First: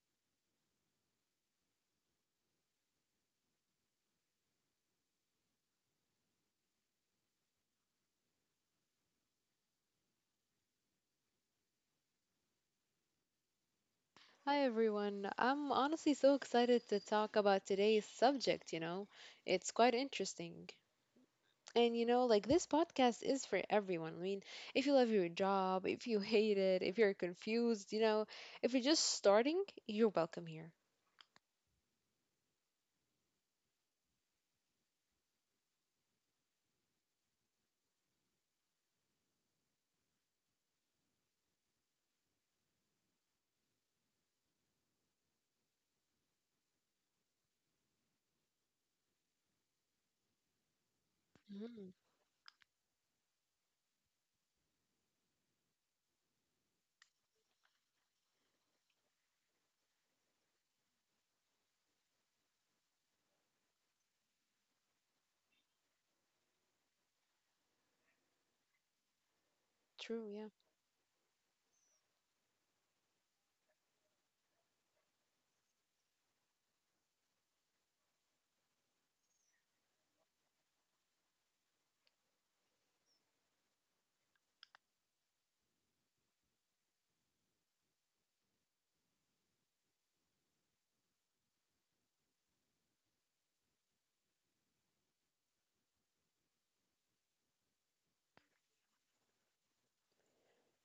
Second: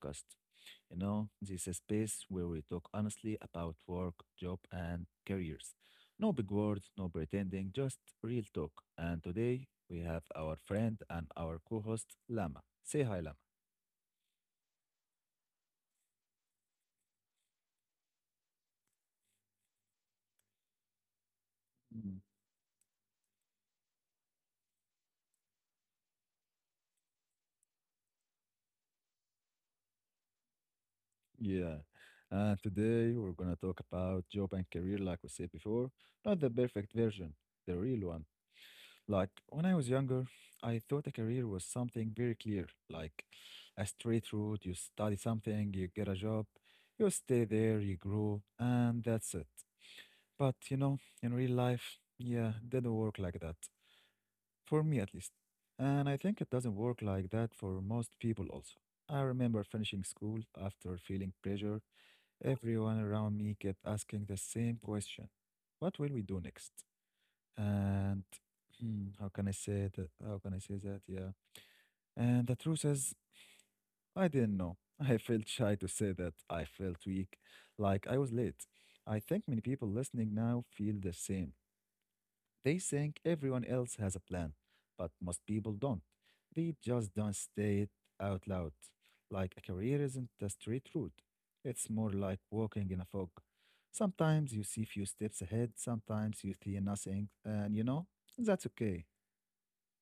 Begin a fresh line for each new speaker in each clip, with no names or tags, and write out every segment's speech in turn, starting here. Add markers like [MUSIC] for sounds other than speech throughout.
podcast. This is a space where we talk honestly about work, job, and careers. No big words, no pretending, just real talk. And today we have our friend and our co host, Lama. Say hi, Lama.
Hi everyone. I'm honestly so excited to talk about today's subject, It's quite interesting. And you know,
Mm.
like this podcast is for everyone. If you love your job, if you hate it, if you're confused, if you're just starting, you're welcome here.
Yeah. And today we're going to talk about job and career, like we said before, not the perfect version, the real one. Like when I was younger, I thought a career was something very clear, like a straight route. You study something, you get a job, you stay there, you grow, and that's it. But
Hmm.
in real life, yeah, it didn't work like that, for me at least. And I think it doesn't work like that for most people also. I remember finishing school after feeling pressure. Everyone around me kept asking the same question. What will we do next? And how
True,
can I
yeah.
say that? Yeah. And the truth is, I didn't know. [LAUGHS] I felt shy to say that. I felt weak, like I was late. I think many people listening now feel the same. They think everyone else has a plan, but most people don't. They just don't say it out loud. Like a career isn't a straight route. It's more like walking in a fog. Sometimes you see few steps ahead, sometimes you see nothing, and that's okay.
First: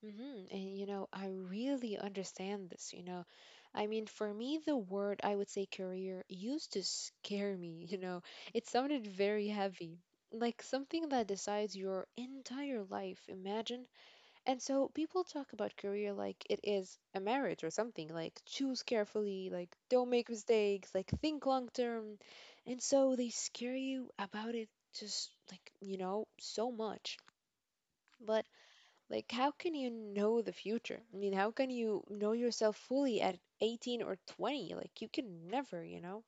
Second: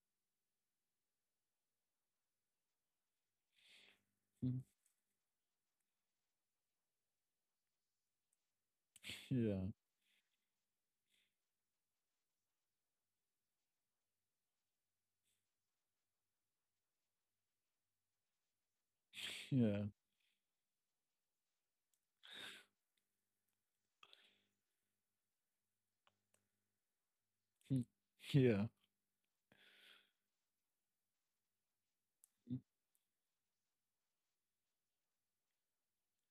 Hmm. I really understand this. For me, the word I would say career used to scare me. [LAUGHS] You know, it sounded very
Yeah.
heavy, like something that decides your entire life. Imagine. And so people talk about career like it is a marriage or something, like choose carefully, like
Yeah.
don't make mistakes, like think long term. And so they scare you about it just like, you know, so much. But
Yeah.
like, how can you know the future? I mean, how can you know yourself fully at 18 or 20? Like, you can never, you know?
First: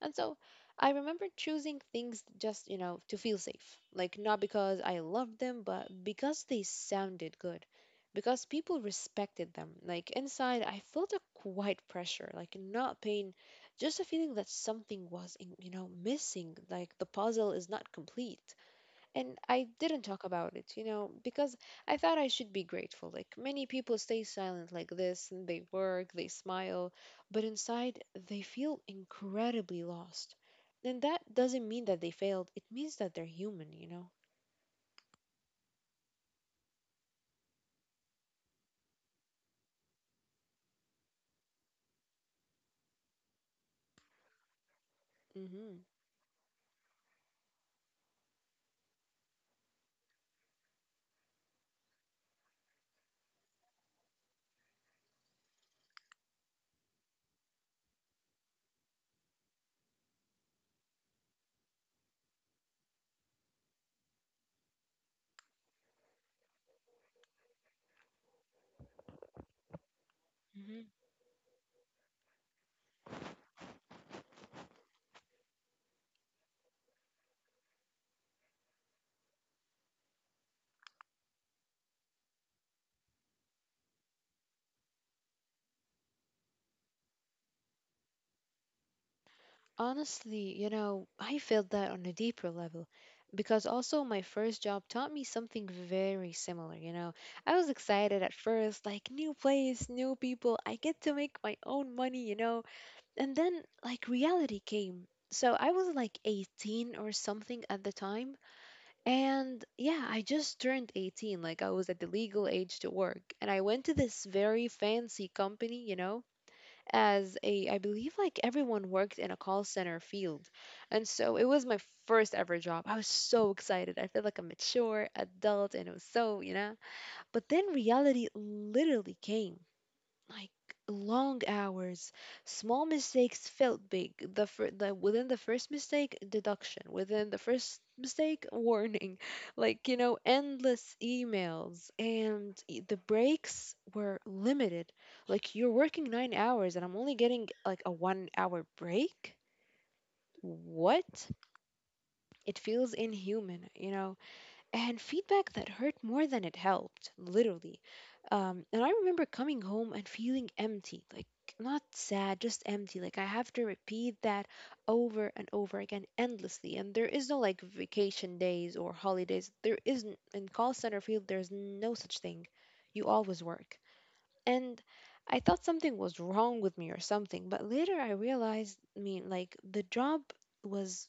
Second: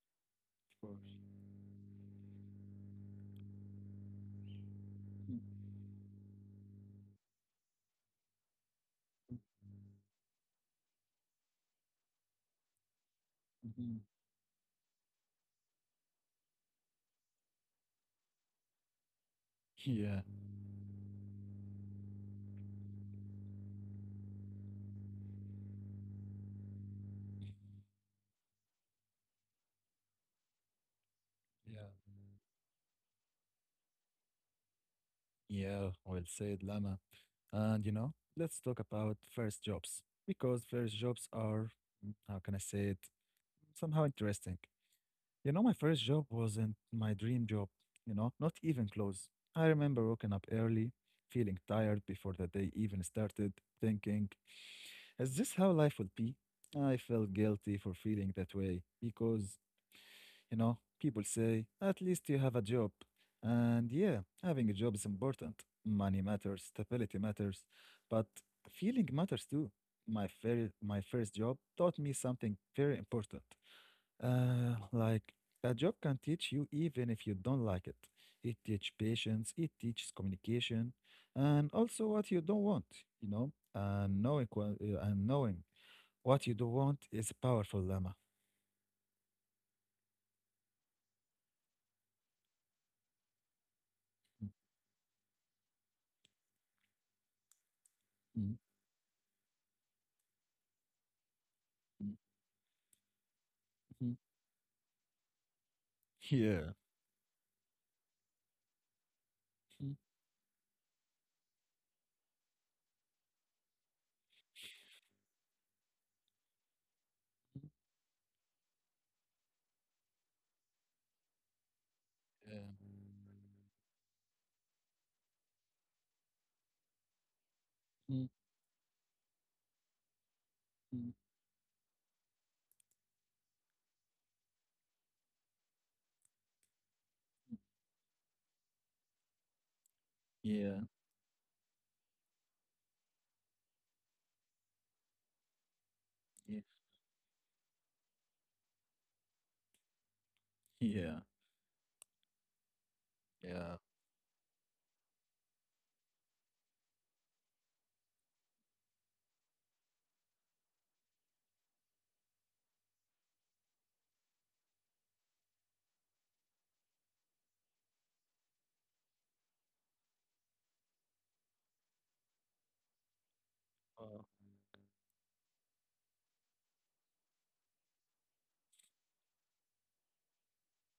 And so I remember choosing things just, you know, to feel safe. Like, not because I loved them, but because they sounded good. Because people respected them. Like, inside, I felt a quiet pressure, like, not pain, just a feeling that something was missing. Like, the puzzle is not complete and I didn't
Yeah.
talk
Yeah.
about it, you know, because I thought I should be grateful. Like many people stay silent like this and they work, they smile, but inside they feel incredibly lost. And that doesn't mean that they failed, it means that they're human, you know.
Yeah, well said, Lama. And let's talk about first jobs because first jobs are, how can I say it, somehow interesting. My
Hmm.
first job wasn't my dream job, not even close. I remember waking up early, feeling tired before the day even started, thinking, is this how life will be? I felt guilty for feeling that way because people say, at least you have a job. And yeah, having a job is important. Money matters, stability matters, but feeling matters too. My very,
Hmm.
my first job taught me something very important. Like a job can teach you even if you don't like it. It teaches patience, it teaches communication, and also what you don't want, and knowing, and knowing what you don't want is powerful, Lama.
Honestly, you know, I felt that on a deeper level because also my first job taught me something very similar, you know. I was excited at first,
Mhm.
like new place, new people, I get to make my own money, you know, and then like
Mhm.
reality came. So I was like 18
Yeah.
or something at the time. And yeah, I just turned 18. Like I was at the legal age to work. And I went to this very fancy company, you know, I believe like everyone worked in a call center field. And so it was my first ever job.
Yeah.
I was so excited. I felt like a mature adult and it was so, you know. But then reality
Mm.
literally came like
Mm.
long hours. Small mistakes felt big. The within the first mistake, deduction. Within the first mistake, warning. [LAUGHS] Like you know, endless
Yeah.
emails, and the breaks were limited. Like you're working 9 hours,
Yeah.
and I'm only getting like a 1 hour break. What?
Yeah.
It feels inhuman, you
Yeah.
know, and feedback that hurt more than it helped, literally. And I remember coming home and feeling empty, like not sad, just empty. Like I have to repeat that over and over again endlessly. And there is no like vacation days or holidays. There isn't in call center field. There's no such thing. You always work.
Uh,
And I thought something was wrong with me or something, but later I realized, like the job was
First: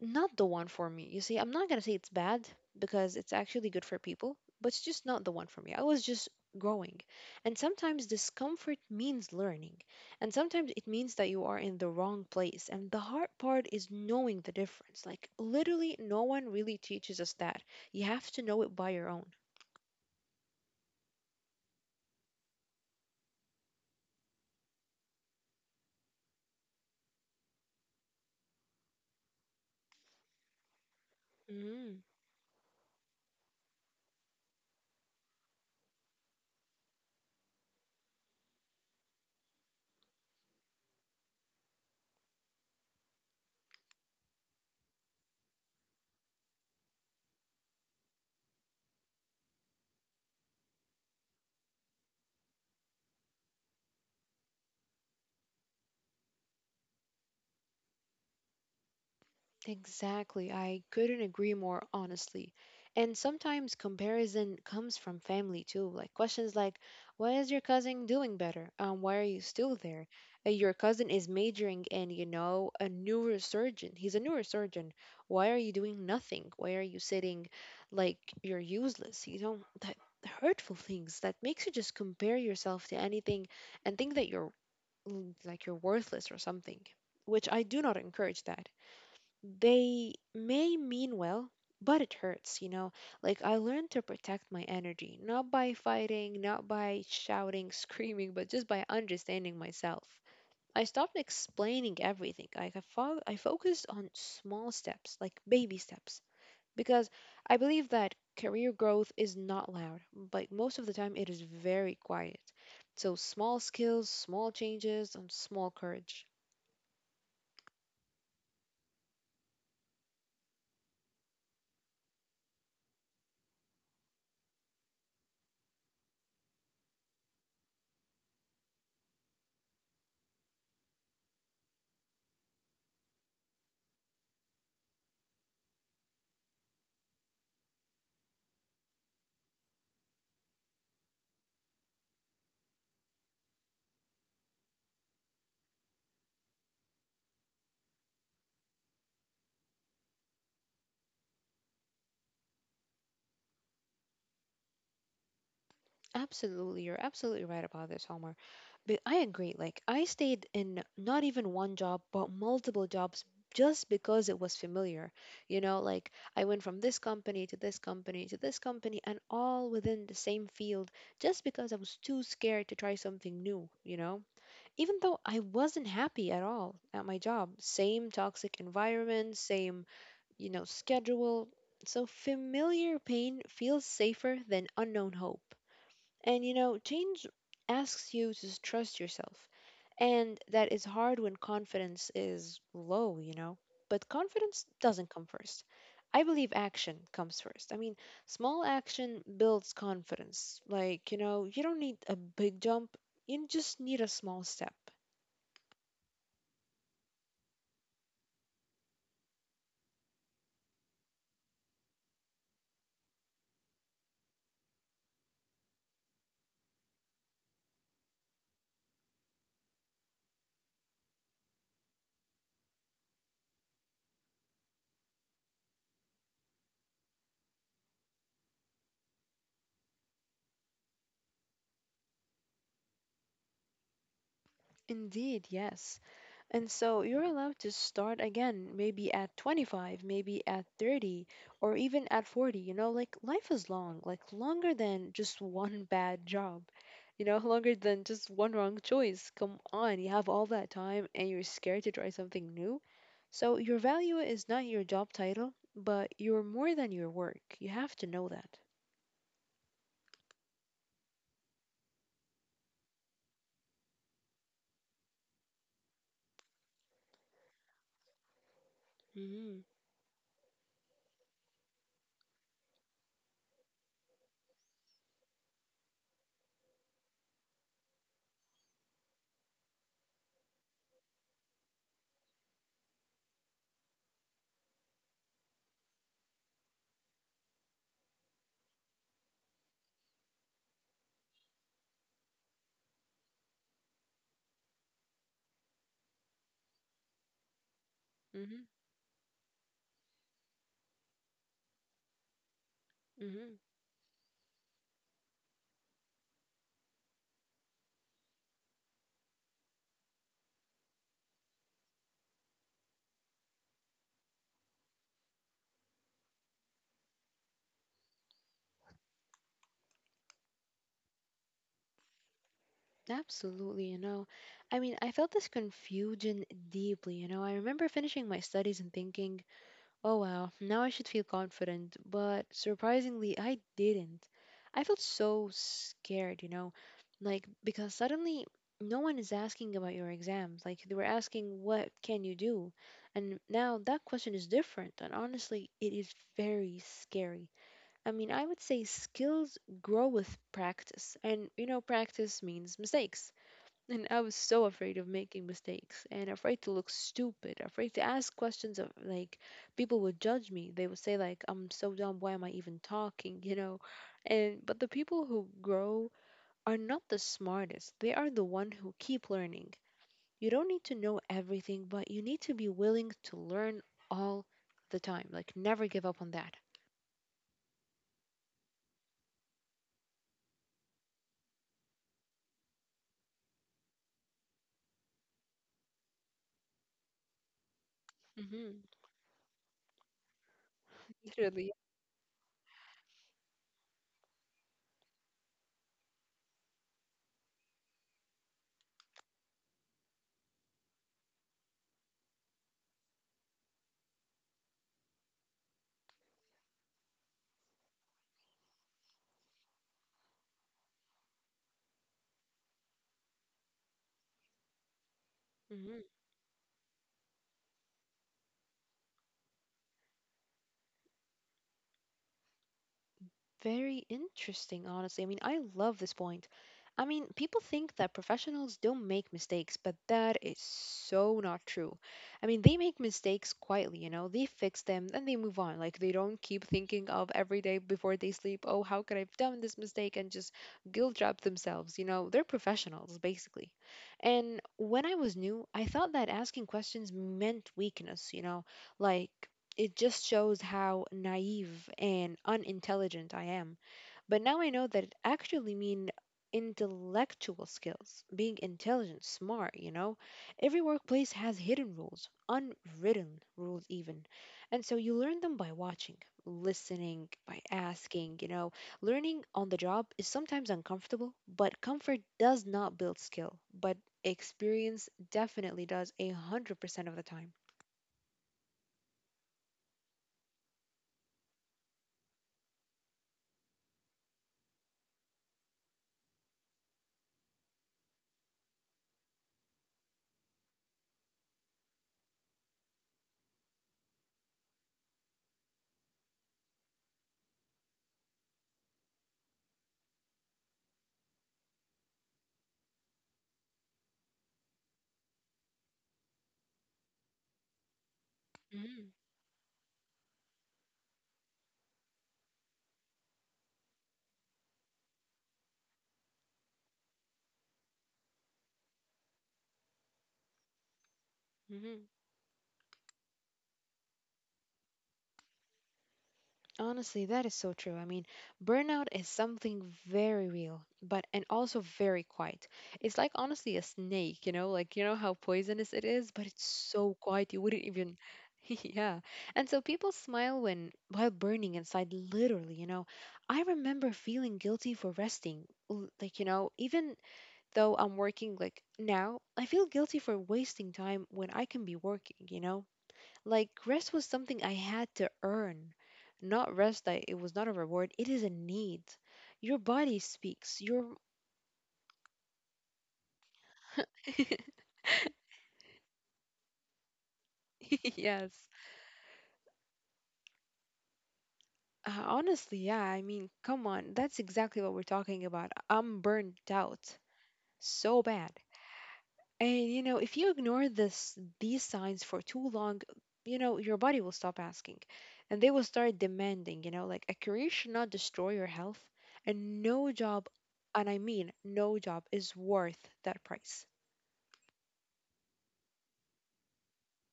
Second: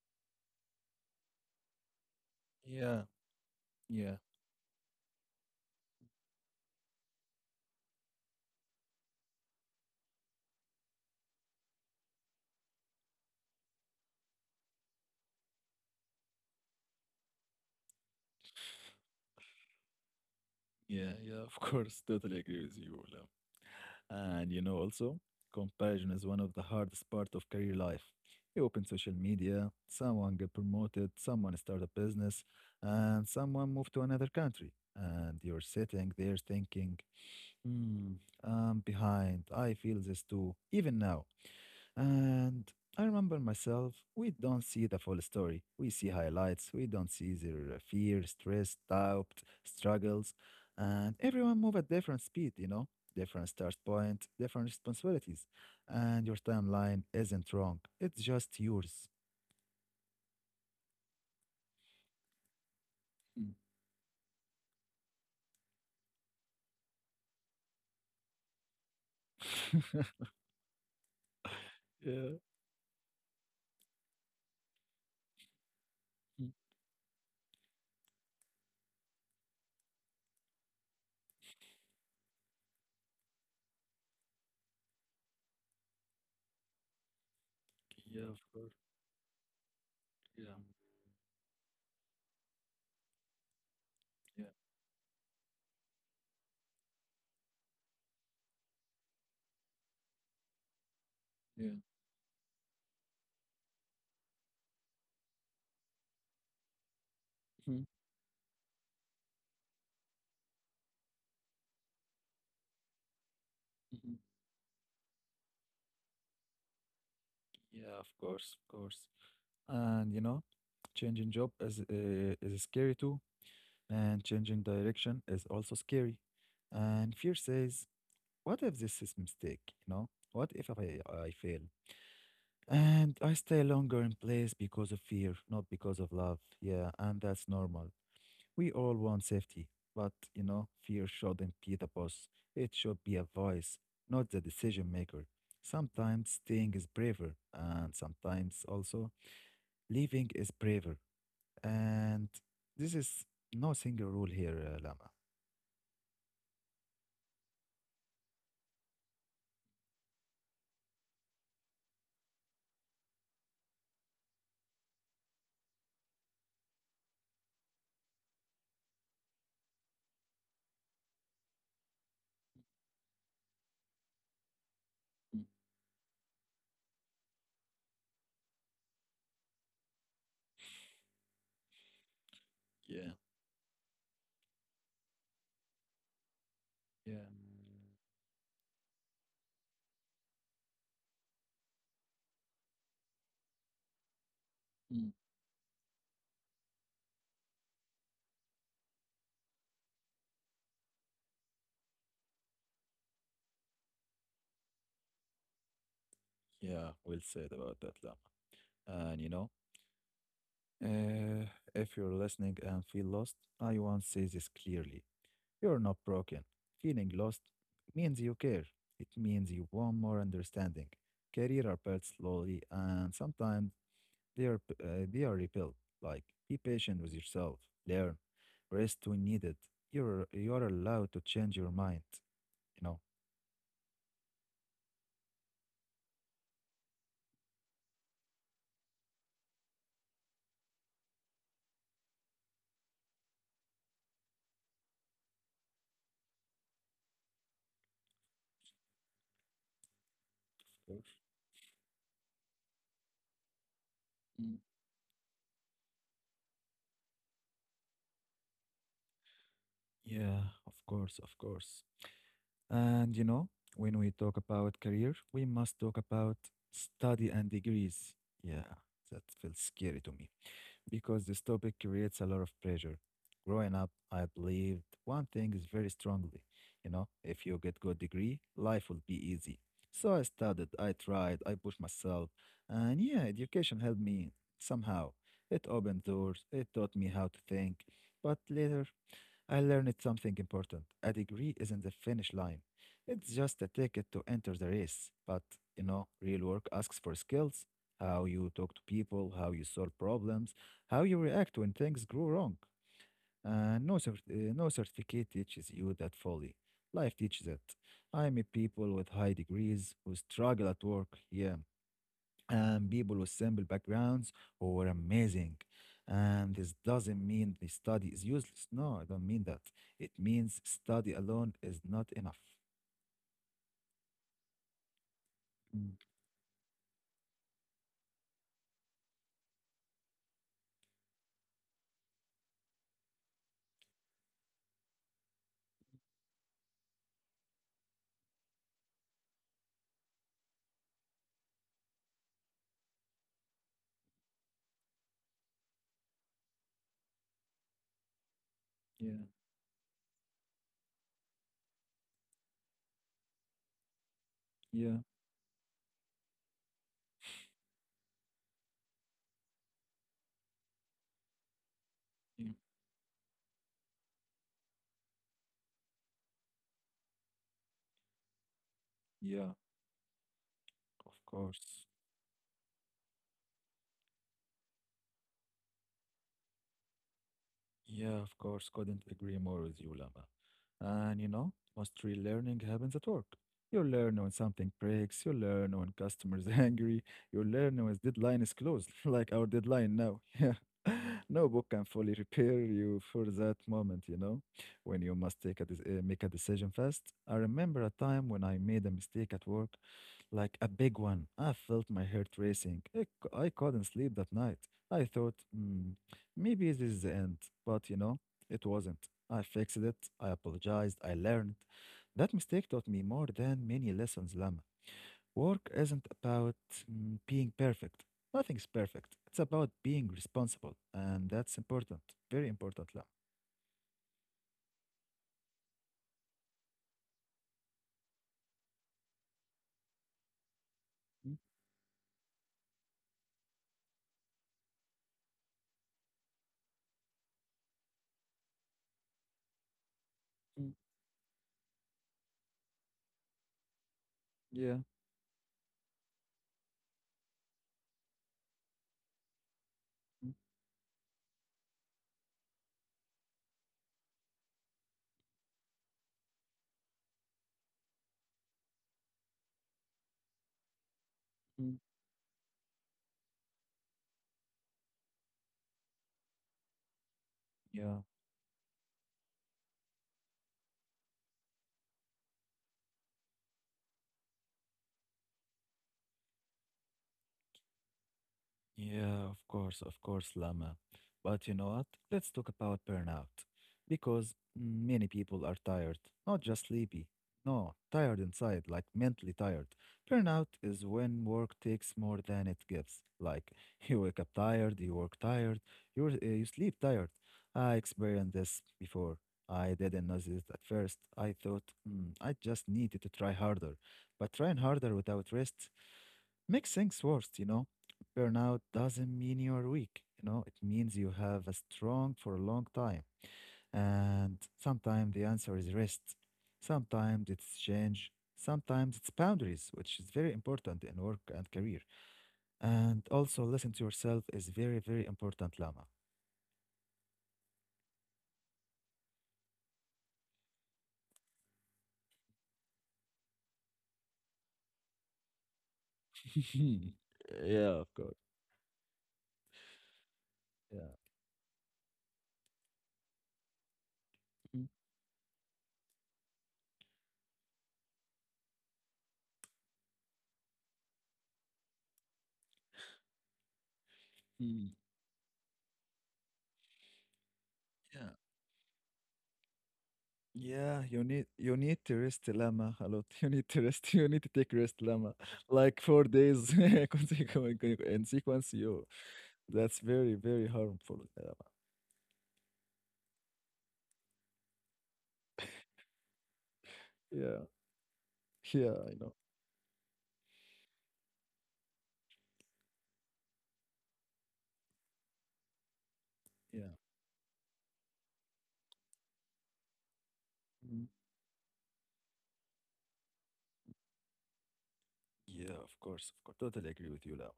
not the one for me. You see, I'm not going to say it's bad
yeah.
because it's actually good for
Yeah.
people, but it's just not the one for me. I was just growing. And sometimes discomfort means learning, and sometimes it means that you are in the wrong place. And the hard part is knowing the difference. Like, literally, no one really teaches us that. You have to know it by your own.
Yeah. Yeah. Of course. Totally agree with you, Olam. And also, comparison is one of the hardest part of career life. You open social media, someone get promoted, someone start a
Mhm.
business, and someone move to another country. And you're sitting there thinking, hmm, I'm behind. I feel this too, even now. And I remember myself, we don't see the full story. We see highlights, we don't see their fear, stress, doubt, struggles, and everyone move at different speed, different start point, different responsibilities. And your timeline isn't wrong. It's just yours.
Exactly. I couldn't agree more, honestly. And
Mm.
sometimes comparison comes from family too, like questions like, why is your cousin doing better? Why are you still
[LAUGHS]
there? Your cousin is majoring in, you
Yeah.
know, a neurosurgeon. He's a neurosurgeon. Why are you doing
Mm.
nothing? Why are you sitting like you're useless? You know, that hurtful things that makes you just compare yourself to anything and think that you're like you're worthless or something, which I do not encourage that. They may mean well, but it hurts, you know. Like, I learned to
Yeah.
protect my energy, not by fighting, not by shouting, [LAUGHS] screaming, but just by understanding myself. I stopped
Yeah.
explaining everything. Like, I focused on small steps, like baby steps, because I
Mm.
believe that career growth is not loud. Like, most of the time, it is very quiet. So, small
Mhm.
skills, small changes, and small courage.
Yeah, of course, of course. And changing job is scary too. And changing direction is also scary. And fear says, what if this is mistake? What if I fail? And I stay longer in place because of fear, not because of love. Yeah, and that's normal. We all want safety, but fear shouldn't be the boss. It should be a voice, not the decision maker. Sometimes staying is braver, and sometimes also leaving is braver. And this is no single rule here, Lama.
Absolutely, you're absolutely right about this, Homer. But I agree. Like I stayed in not even one job, but multiple jobs just because it was familiar. You know, like I went from this company to this company to this company and all within the same field just because I was too scared to try something new, you know? Even though I wasn't happy at all at my job, same toxic environment, same, you know, schedule. So familiar
Yeah.
pain feels safer than unknown hope. And you know,
Yeah.
change asks you to trust yourself. And that is hard when confidence is low, you know. But confidence
Mm.
doesn't come first. I believe action comes first. I mean, small action builds confidence. Like, you know, you don't need a big jump, you just need a small step.
Yeah, well said about that, Lama. And uh, if you're listening and feel lost, I want to say this clearly. You're not broken. Feeling lost means you care. It means you want more understanding. Career are built slowly, and sometimes they are they are rebuilt. Like, be patient with yourself. Learn. Rest when needed. You are allowed to change your mind. You know.
Indeed, yes. And so you're allowed to start again, maybe at 25, maybe at 30, or even at 40. You know, like life is long, like longer than just [LAUGHS] one bad job, you know, longer than just one wrong choice. Come on, you have all that
Of course.
time and you're scared to try something new. So your value is not your job title, but you're more than your work. You have to know that.
Yeah, of course, of course. And when we talk about career, we must talk about study and degrees. Yeah, that feels
Mm-hmm.
scary to me because this topic creates a lot of pressure. Growing up, I believed one thing is very strongly, if you get good degree, life will be easy. So I studied, I tried, I pushed myself, and yeah, education helped me somehow. It opened doors, it taught me how to think, but later I learned something important. A degree isn't the finish line. It's just a ticket to enter the race. But, real work asks for skills, how you talk to people, how you solve problems, how you react when things go wrong.
Mm-hmm.
And no, no certificate teaches you that fully. Life teaches it. I meet people with high degrees who struggle at work. Yeah, and people with simple backgrounds who were amazing. And this doesn't mean the study is useless. No, I don't mean that. It means study alone is not enough.
Absolutely, you know. I mean, I felt this
Mm.
confusion deeply, you know. I remember finishing my studies and thinking, oh wow, now I should feel confident, but surprisingly, I didn't. I felt so scared, you know, like because suddenly no one is asking about your exams. Like they were asking, what can you do? And now that question is different, and honestly, it is very scary. I mean, I would say
Yeah,
skills grow with practice, and you know, practice means mistakes. And I was so
yeah,
afraid of making mistakes and afraid to look stupid, afraid to ask questions of like people would judge me. They would say like I'm so dumb, why
yeah,
am I even talking, you know? And but the people who grow are not the smartest. They are the one who keep
yeah,
learning. You don't need to know
of course.
everything, but you need to be willing to learn all the time. Like never give up on that.
Yeah, of course, couldn't agree more with you, Lama. And most real learning happens at work. You learn when something breaks, you learn when customers [LAUGHS] are angry, you learn when deadline is closed,
Mhm.
[LAUGHS] like our deadline now. [LAUGHS] Yeah.
[LAUGHS]
No book
Literally.
can fully prepare you for that moment, when you must make a decision fast. I remember a time when I made a mistake at work like a big one. I felt my heart racing. I couldn't sleep that night. I thought, maybe this is the end." But it wasn't. I fixed it. I apologized. I learned. That mistake taught me more than many lessons, Lama. Work isn't
Mhm.
about being perfect. Nothing's perfect. It's about being responsible. And that's important. Very important, Lama.
Very interesting, honestly. I mean, I love this point. I mean, people think that professionals don't make mistakes, but that is
Mm.
so not true. I mean, they make mistakes quietly, you know, they fix them and they move on. Like, they don't keep thinking of every day before they sleep, oh, how could I have done this mistake and just
Mm.
guilt trap themselves. You know, they're professionals, basically. And
Yeah.
when I was new, I thought that asking questions meant weakness, you know, like, it just
Mm.
shows how naive and unintelligent I am. But now I know that it actually mean intellectual skills, being intelligent, smart, you know. Every workplace has
Mm.
hidden rules, unwritten rules even. And so you learn them by watching, listening, by
Yeah.
asking, you know. Learning on the job is sometimes uncomfortable, but comfort does not build skill, but experience definitely does a 100% of the time.
Yeah, of course, Lama. But you know what? Let's talk about burnout. Because many people are tired, not just sleepy. No, tired inside, like mentally tired. Burnout is when work takes more than it gives. Like [LAUGHS] you wake up tired, you work tired, you sleep tired. I experienced this before. I didn't notice it at first. I thought, I just needed to try harder," but trying harder without rest makes things worse, you know. Burnout
Mm-hmm.
doesn't mean you're weak, it means you have a strong for a long time. And sometimes the answer is rest, sometimes it's change, sometimes it's boundaries, which is very important in work and career. And also, listen to yourself is very, very important, Lama.
Honestly, that is so true. I mean, burnout is something very real, but and also very quiet. It's like honestly a snake, you know, like you know how poisonous it is, but
[LAUGHS]
it's so quiet you
Yeah,
wouldn't
of course.
even [LAUGHS] yeah. And so people smile
Yeah.
when while burning inside literally, you know. I remember feeling guilty for resting. Like, you know, even though I'm working like now, I feel guilty for wasting time when I can be working, you know. Like rest was something
Mhm.
I had to earn. Not rest that it was not a
Yeah.
reward, it is a need. Your body
Yeah,
speaks.
you
Your
need you need to rest, Lama, a lot. [LAUGHS] You need to rest. [LAUGHS] You need to take
[LAUGHS]
rest, Lama, like 4 days [LAUGHS] in
Yes.
sequence. You That's very very harmful, Lama.
Honestly, yeah. I mean, come on. That's exactly what we're talking about. I'm burnt out
Yeah,
so bad.
yeah, I know.
And you know, if you ignore this these signs for too long, you know, your body will stop asking and they will start
Yeah.
demanding, you know, like a career should not destroy your health and no job,
Mm.
and I mean no job is worth that price.
Yeah. Of course, of course. Totally agree with you, Lama.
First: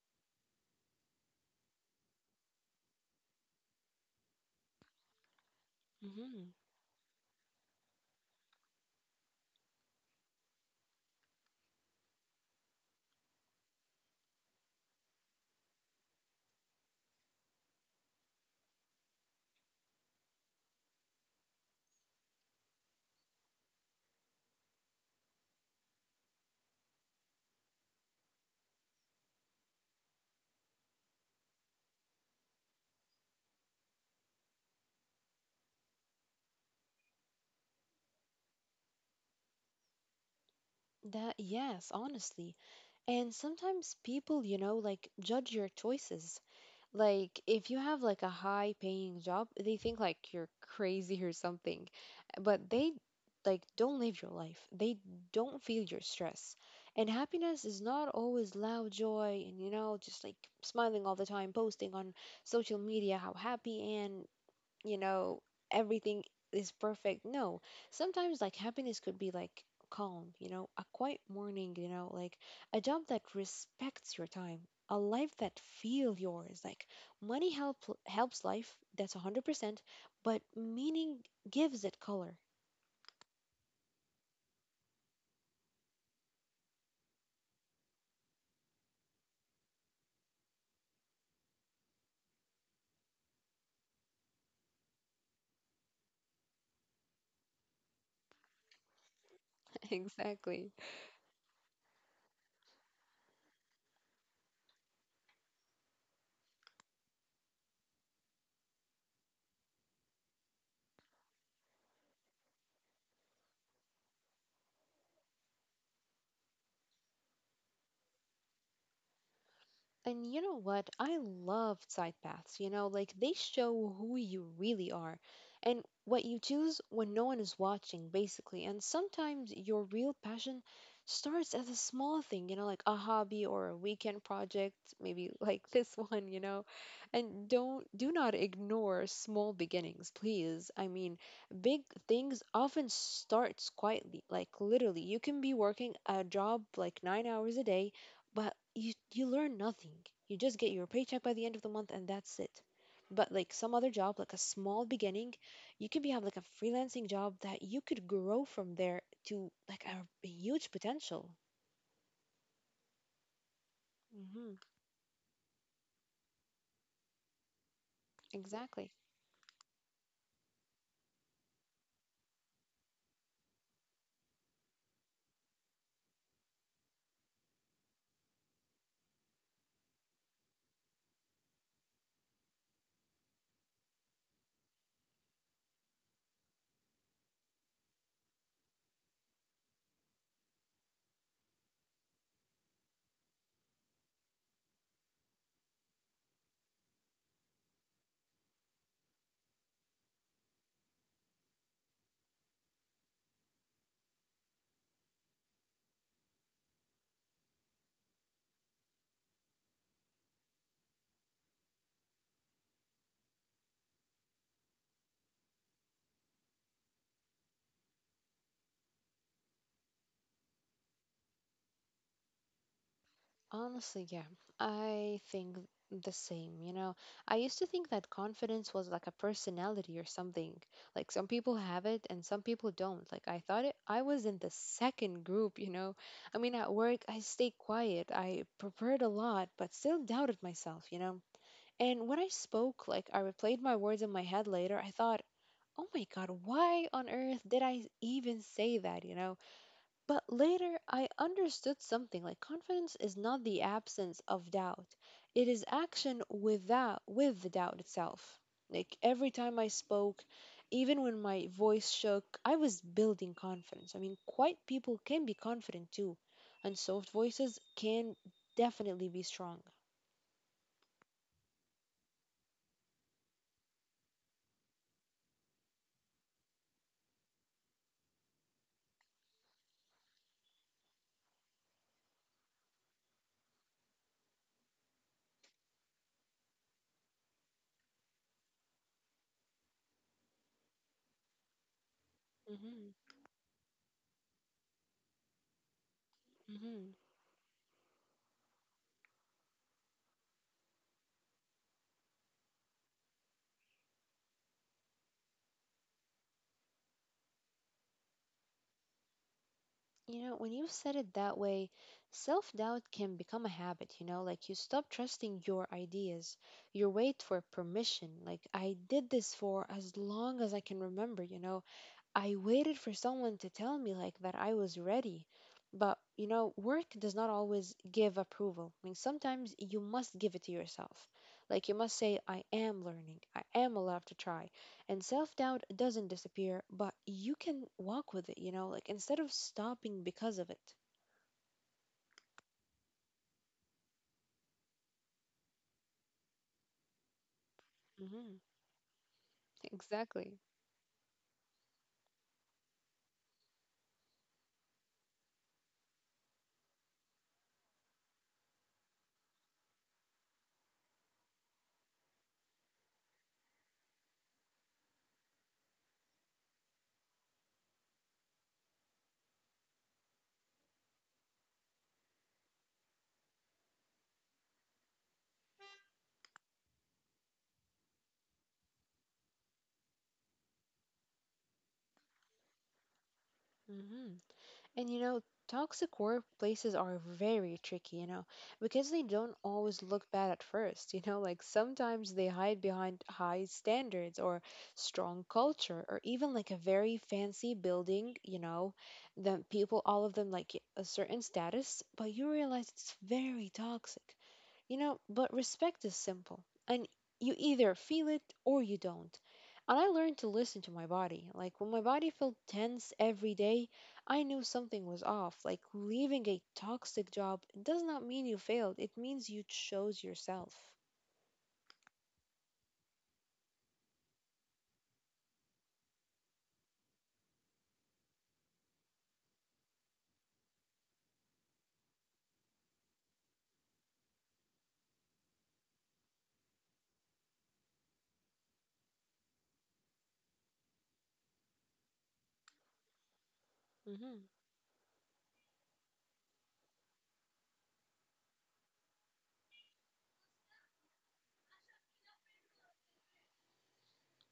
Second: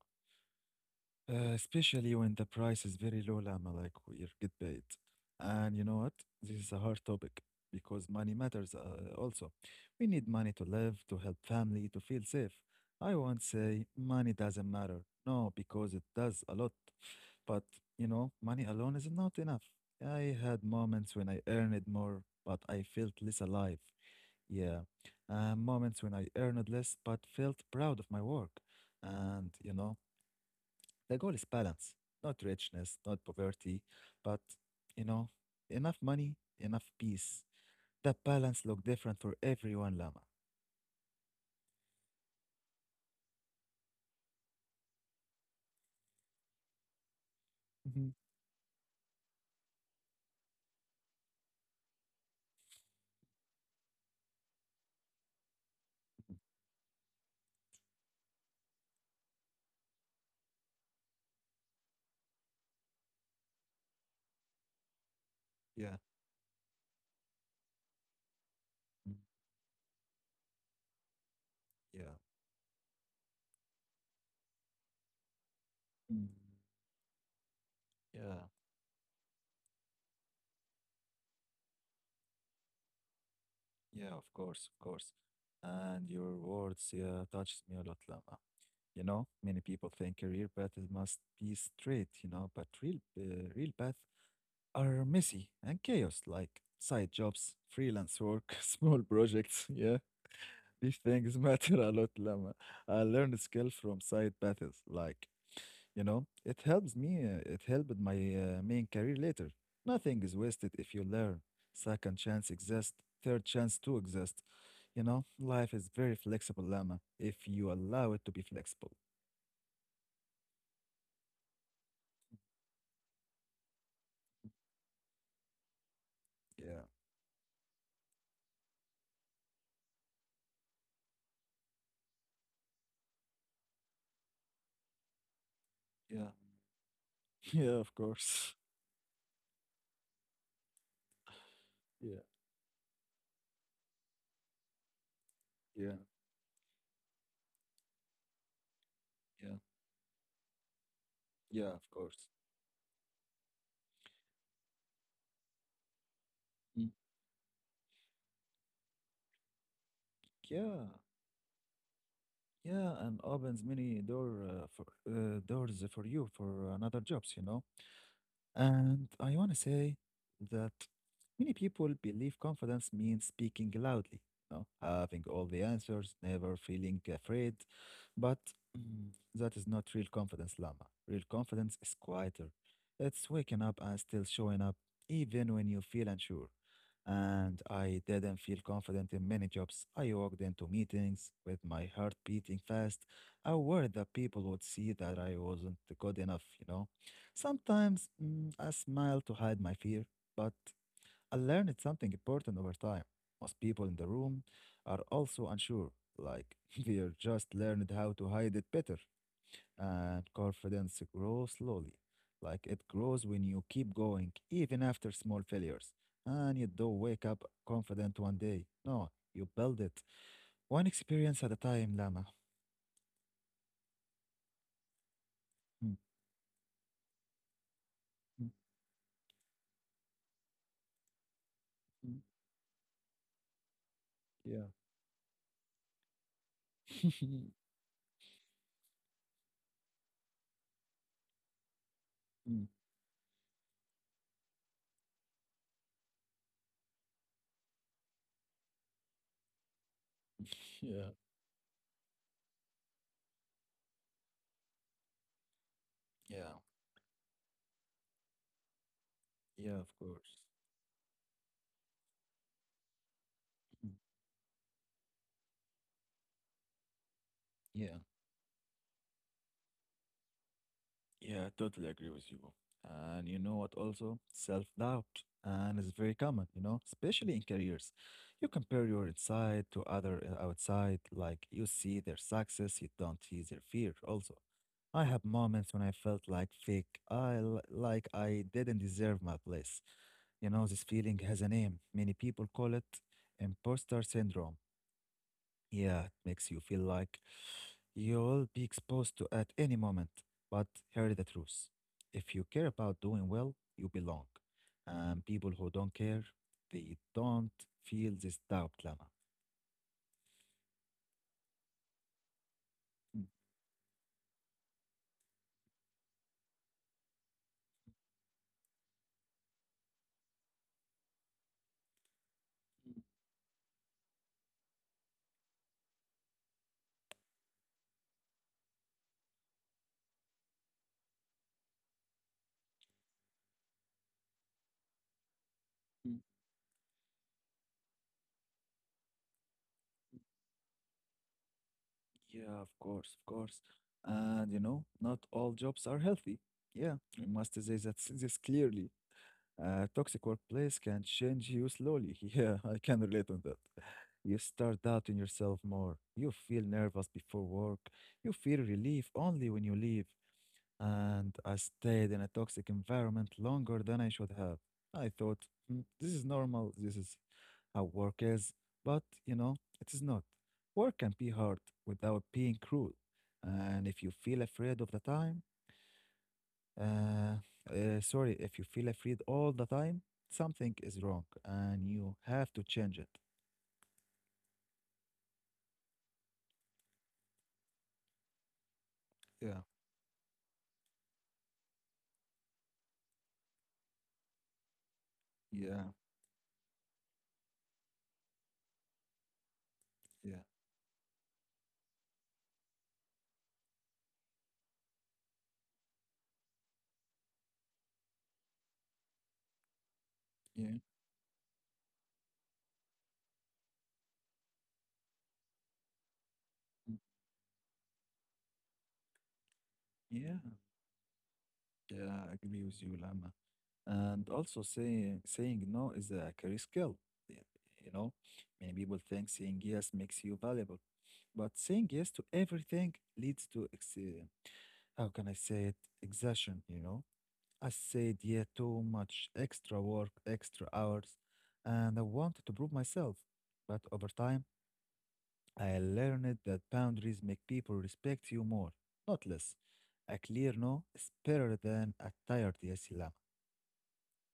Especially when the price is very low, Lama, like we get paid. And you know what?
Hmm.
This is a hard topic because money matters also. We need money to live, to help family, to feel safe. I won't say money doesn't matter. No, because it does a lot. But, money alone is not enough. I had moments when I earned more, but I felt less alive. Yeah. Moments when I earned less, but felt proud of my work. And, the goal is balance, not richness, not poverty, but, you know, enough money, enough peace. That balance look different for everyone, Lama.
That yes, honestly. And sometimes people, you know, like judge your choices. Like if you have
Mhm.
like a high paying job, they think like you're crazy or something. But they like don't live your life. They don't feel your stress. And happiness is not always loud joy and you know just like smiling all the time, posting on social media how happy and you know,
Yeah.
everything is perfect. No, sometimes like happiness
Mm.
could be like calm, you know, a quiet morning, you know,
Yeah.
like a job that respects your time, a life that feel
Mm.
yours. Like money help
Yeah,
helps life, that's 100%, but meaning gives it color.
yeah, of course, of course. And your words, yeah, touches me a lot, Lama. Many people think career path is must be straight, but real path are messy and chaos, like side jobs, freelance work, [LAUGHS] small projects,
[LAUGHS]
yeah.
Exactly.
These things [LAUGHS] matter a lot, Lama. I learned skill from side battles. Like, it helps me. It helped my main career later. Nothing is wasted if you learn. Second chance exists. Third chance to exist. Life is very flexible, Lama, if you allow it to be flexible.
And you know what? I love side paths, you know, like they show who you really are and what you choose when
Yeah,
no one is watching, basically. And sometimes your real passion starts as a small thing, you know, like a hobby or a weekend project, maybe [LAUGHS] like this one, you know.
yeah,
And don't
[LAUGHS] yeah,
do
of
not
course.
ignore small beginnings, please. I mean, big things
Yeah,
often starts quietly, like literally. You can be working a
yeah,
job like 9 hours a day but you learn
yeah,
nothing. You just get your paycheck by the end of the month
yeah,
and
of
that's
course.
it. But like some other job, like a small beginning, you could be have like a freelancing
Mm.
job that you could grow from there to like a huge
Yeah,
potential.
yeah, and opens many
hmm
doors for you for another jobs, you know.
Exactly.
And I want to say that many people believe confidence means speaking loudly, having all the answers, never feeling afraid. But mm, that is not real confidence, Lama. Real confidence is quieter. It's waking up and still showing up, even when you feel unsure. And I didn't feel confident in many jobs. I walked into meetings with my heart beating fast. I worried that people would see that I wasn't good enough, you know. Sometimes I smile to hide my fear, but I learned something important over time. Most people in the room are also unsure, like [LAUGHS] they are just learned how to hide it better. And confidence grows slowly, like it grows when you keep going, even after small failures. And you don't wake up confident one day. No, you build it one experience at a time, Lama.
Honestly, yeah, I think
Mm,
the same. You know, I used to think that
mm,
confidence was like a personality or something. Like some people have it
mm.
and some people don't. Like I thought it, I was in the
Yeah.
second group, you know. I mean, at work, I
[LAUGHS]
stayed quiet, I prepared a lot, but still doubted myself, you know. And when I
Mm.
spoke, like I replayed my words in my head later, I thought, oh my God, why on earth did I even say that, you know? But later, I
Yeah.
understood something like confidence is not the absence of doubt, it is action
Yeah.
without, with the doubt itself. Like every time I
Yeah, of
spoke,
course.
even when my voice shook, I was building
Mm.
confidence. I mean, quiet people can be confident too, and soft voices
Yeah,
can definitely be strong.
yeah, I totally agree with you. And you know what also? Self-doubt. And it's very common, you know, especially in careers. You compare your inside to other outside, like you see their success, you don't see their fear also. I have moments when I felt like fake, like I didn't deserve my place. You know, this feeling has a name. Many people call it
hmm
imposter syndrome. Yeah, it makes you feel
hmm
like you'll be exposed to at any moment. But hear the truth. If you care about doing well, you belong. And people who don't care, they don't feel this doubt, Lama.
You know, when you said it that way, self doubt can become a habit, you know, like you stop trusting your ideas, you wait for permission. Like, I did this for as long as I can remember, you know, I waited for someone to tell me like that I was ready. But you know, work does not always give approval. I mean, sometimes you must give it to yourself. Like you must say, I am learning, I am allowed to try. And self doubt doesn't disappear, but you can walk with it, you know, like instead of stopping because of it.
Yeah, of course, of course. And you know, not all jobs are healthy. Yeah, we must say that this
hmm
clearly. A toxic
Exactly.
workplace can change you slowly. [LAUGHS] Yeah, I can relate on that. You start doubting yourself more. You feel nervous before work. You feel relief only when you leave. And I stayed in a toxic environment longer than I should have. I thought, "Hmm, this is normal, this is how work is," but you know, it is not. Work can be hard without being cruel. And if you feel afraid of the time, uh, sorry, if you feel afraid all the time, something is wrong and you have to change it.
hmm And you know, toxic workplaces are very tricky, you know, because they don't
Yeah,
always look bad at first, you know, like sometimes they hide behind high standards or strong culture
yeah,
or even like a very fancy building, you know, that people, all of them
yeah,
like a certain status, but you realize it's very toxic. You know, but respect is simple, and you either feel it or you don't. And I learned to listen
yeah,
to my body. Like when my body felt tense every day, I knew something was off. Like leaving a
mm,
toxic job does not mean you failed, it means you chose
yeah,
yourself.
yeah. I agree with you, Lama. And also saying no is a career skill. y- You know, many people think saying yes makes you valuable, but saying yes to everything leads to how can I say it? Exhaustion. You know, I said yeah too much, extra work, extra hours, and I wanted to prove myself. But over
hmm
time, I learned that boundaries make people respect you more, not less. A clear no is better than a tired yes, Ilham.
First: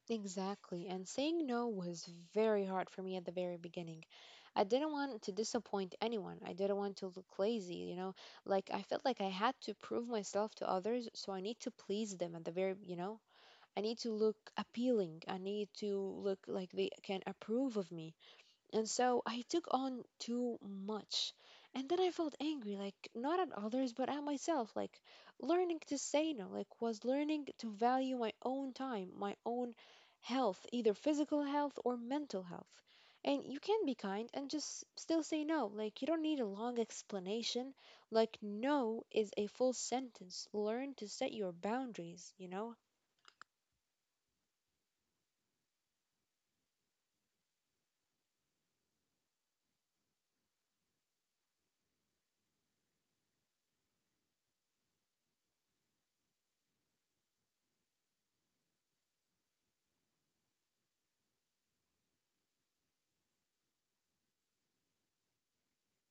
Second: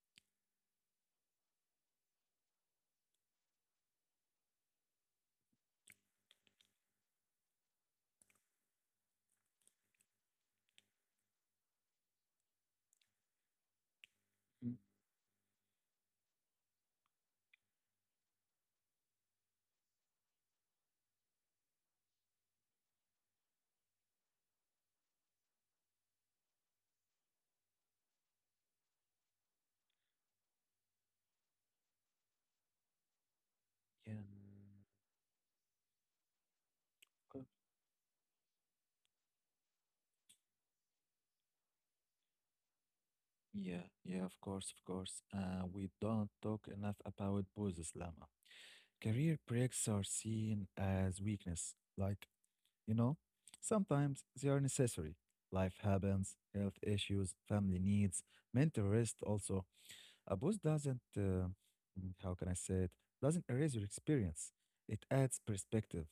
Exactly. And saying no was very hard for me at the very beginning. I didn't want to disappoint anyone. I didn't want to look lazy, you know? Like I felt like I had to prove myself to others, so I need to please them at the very, you know? I need to look
Mm.
appealing. I need to look like they can approve of me. And so I took on too much. And then I felt angry, like not at others, but at myself. Like learning to say no, like was learning to value my own time, my own health, either physical health or mental health. And you can be
Yeah.
kind and just still say no. Like you don't need a long explanation. Like no is a full sentence. Learn to set your boundaries, you know?
Yeah, yeah, of course, of course. We don't talk enough about pauses, Lama. Career breaks are seen as weakness. Like, you know, sometimes they are necessary. Life happens, health issues, family needs, mental rest also. A pause doesn't. How can I say it, doesn't erase your experience. It adds perspective.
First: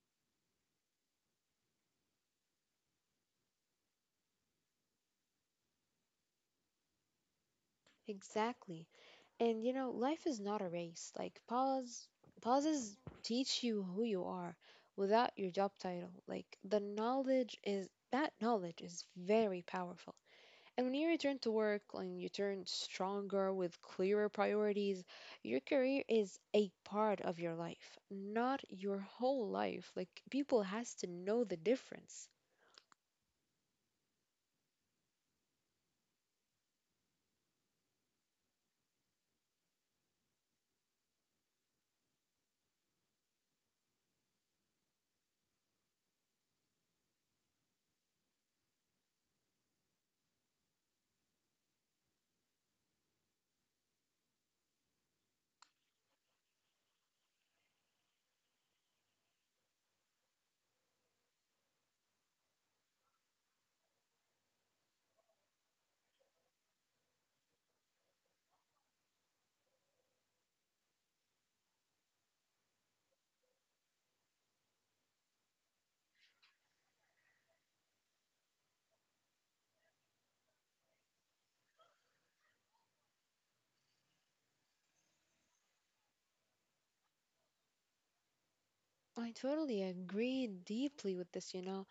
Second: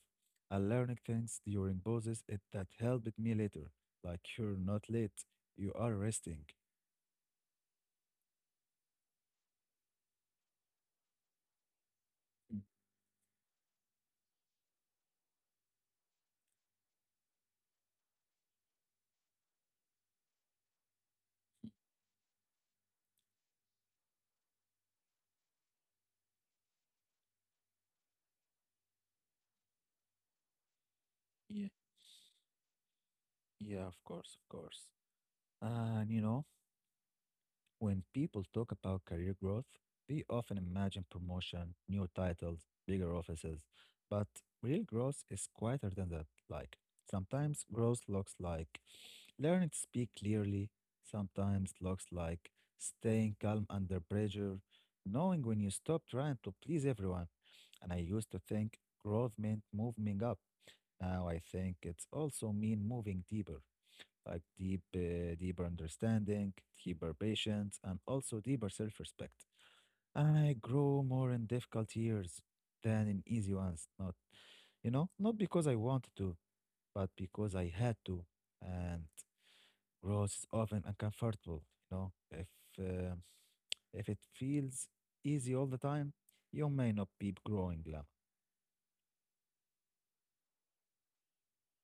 I learned things during pauses it, that helped me later. Like, you're not late, you are resting.
Exactly. And you know, life is not a race. Like pauses teach you who you are without your job title. Like the knowledge is that knowledge is very powerful. And when you return to work and you turn stronger with clearer priorities, your career is a part of your life, not your whole life. Like people has to know the difference.
Yeah, of course, of course. And you know, when people talk about career growth, they often imagine promotion, new titles, bigger offices. But real growth is quieter than that. Like, sometimes growth looks like learning to speak clearly, sometimes looks like staying calm under pressure, knowing when you stop trying to please everyone. And I used to think growth meant moving up. Now I think it's also mean moving deeper like deeper understanding, deeper patience, and also deeper self-respect. And I grow more in difficult years than in easy ones. Not, you know, not because I wanted to, but because I had to. And growth is often uncomfortable. You know, uh, if it feels easy all the time, you may not be growing, Lama.
I totally agree deeply with this, you know.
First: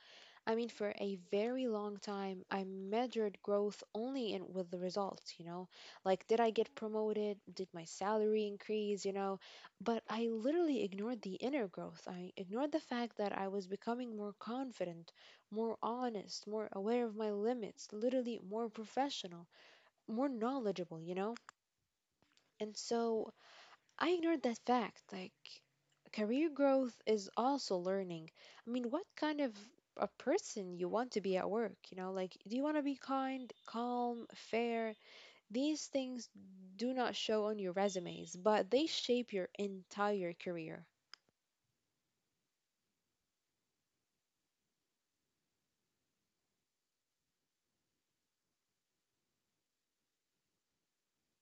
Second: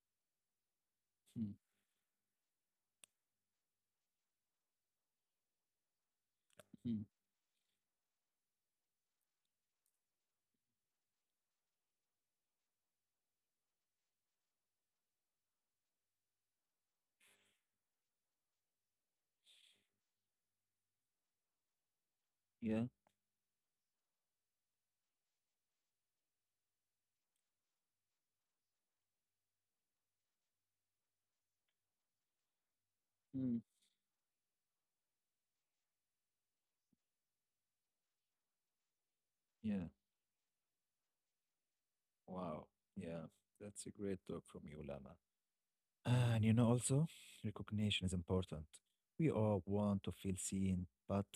I mean, for a
Mm,
very long time, I measured growth only in with the results, you know? Like, did I get
mm.
promoted? Did my salary increase, you know? But I literally ignored the inner growth. I ignored the fact that I was becoming more confident, more honest, more aware of my limits, literally more professional, more knowledgeable, you know? And
Yeah.
so I ignored that fact. Like, career growth is also learning. I mean, what kind of a person you want to be at work? You know, like, do you want to be kind,
Mm.
calm, fair? These things do not show on your resumes, but they shape your
Yeah.
entire career.
Wow. Yeah. That's a great talk from you, Lama. And you know, also, recognition is important. We all want to feel seen, but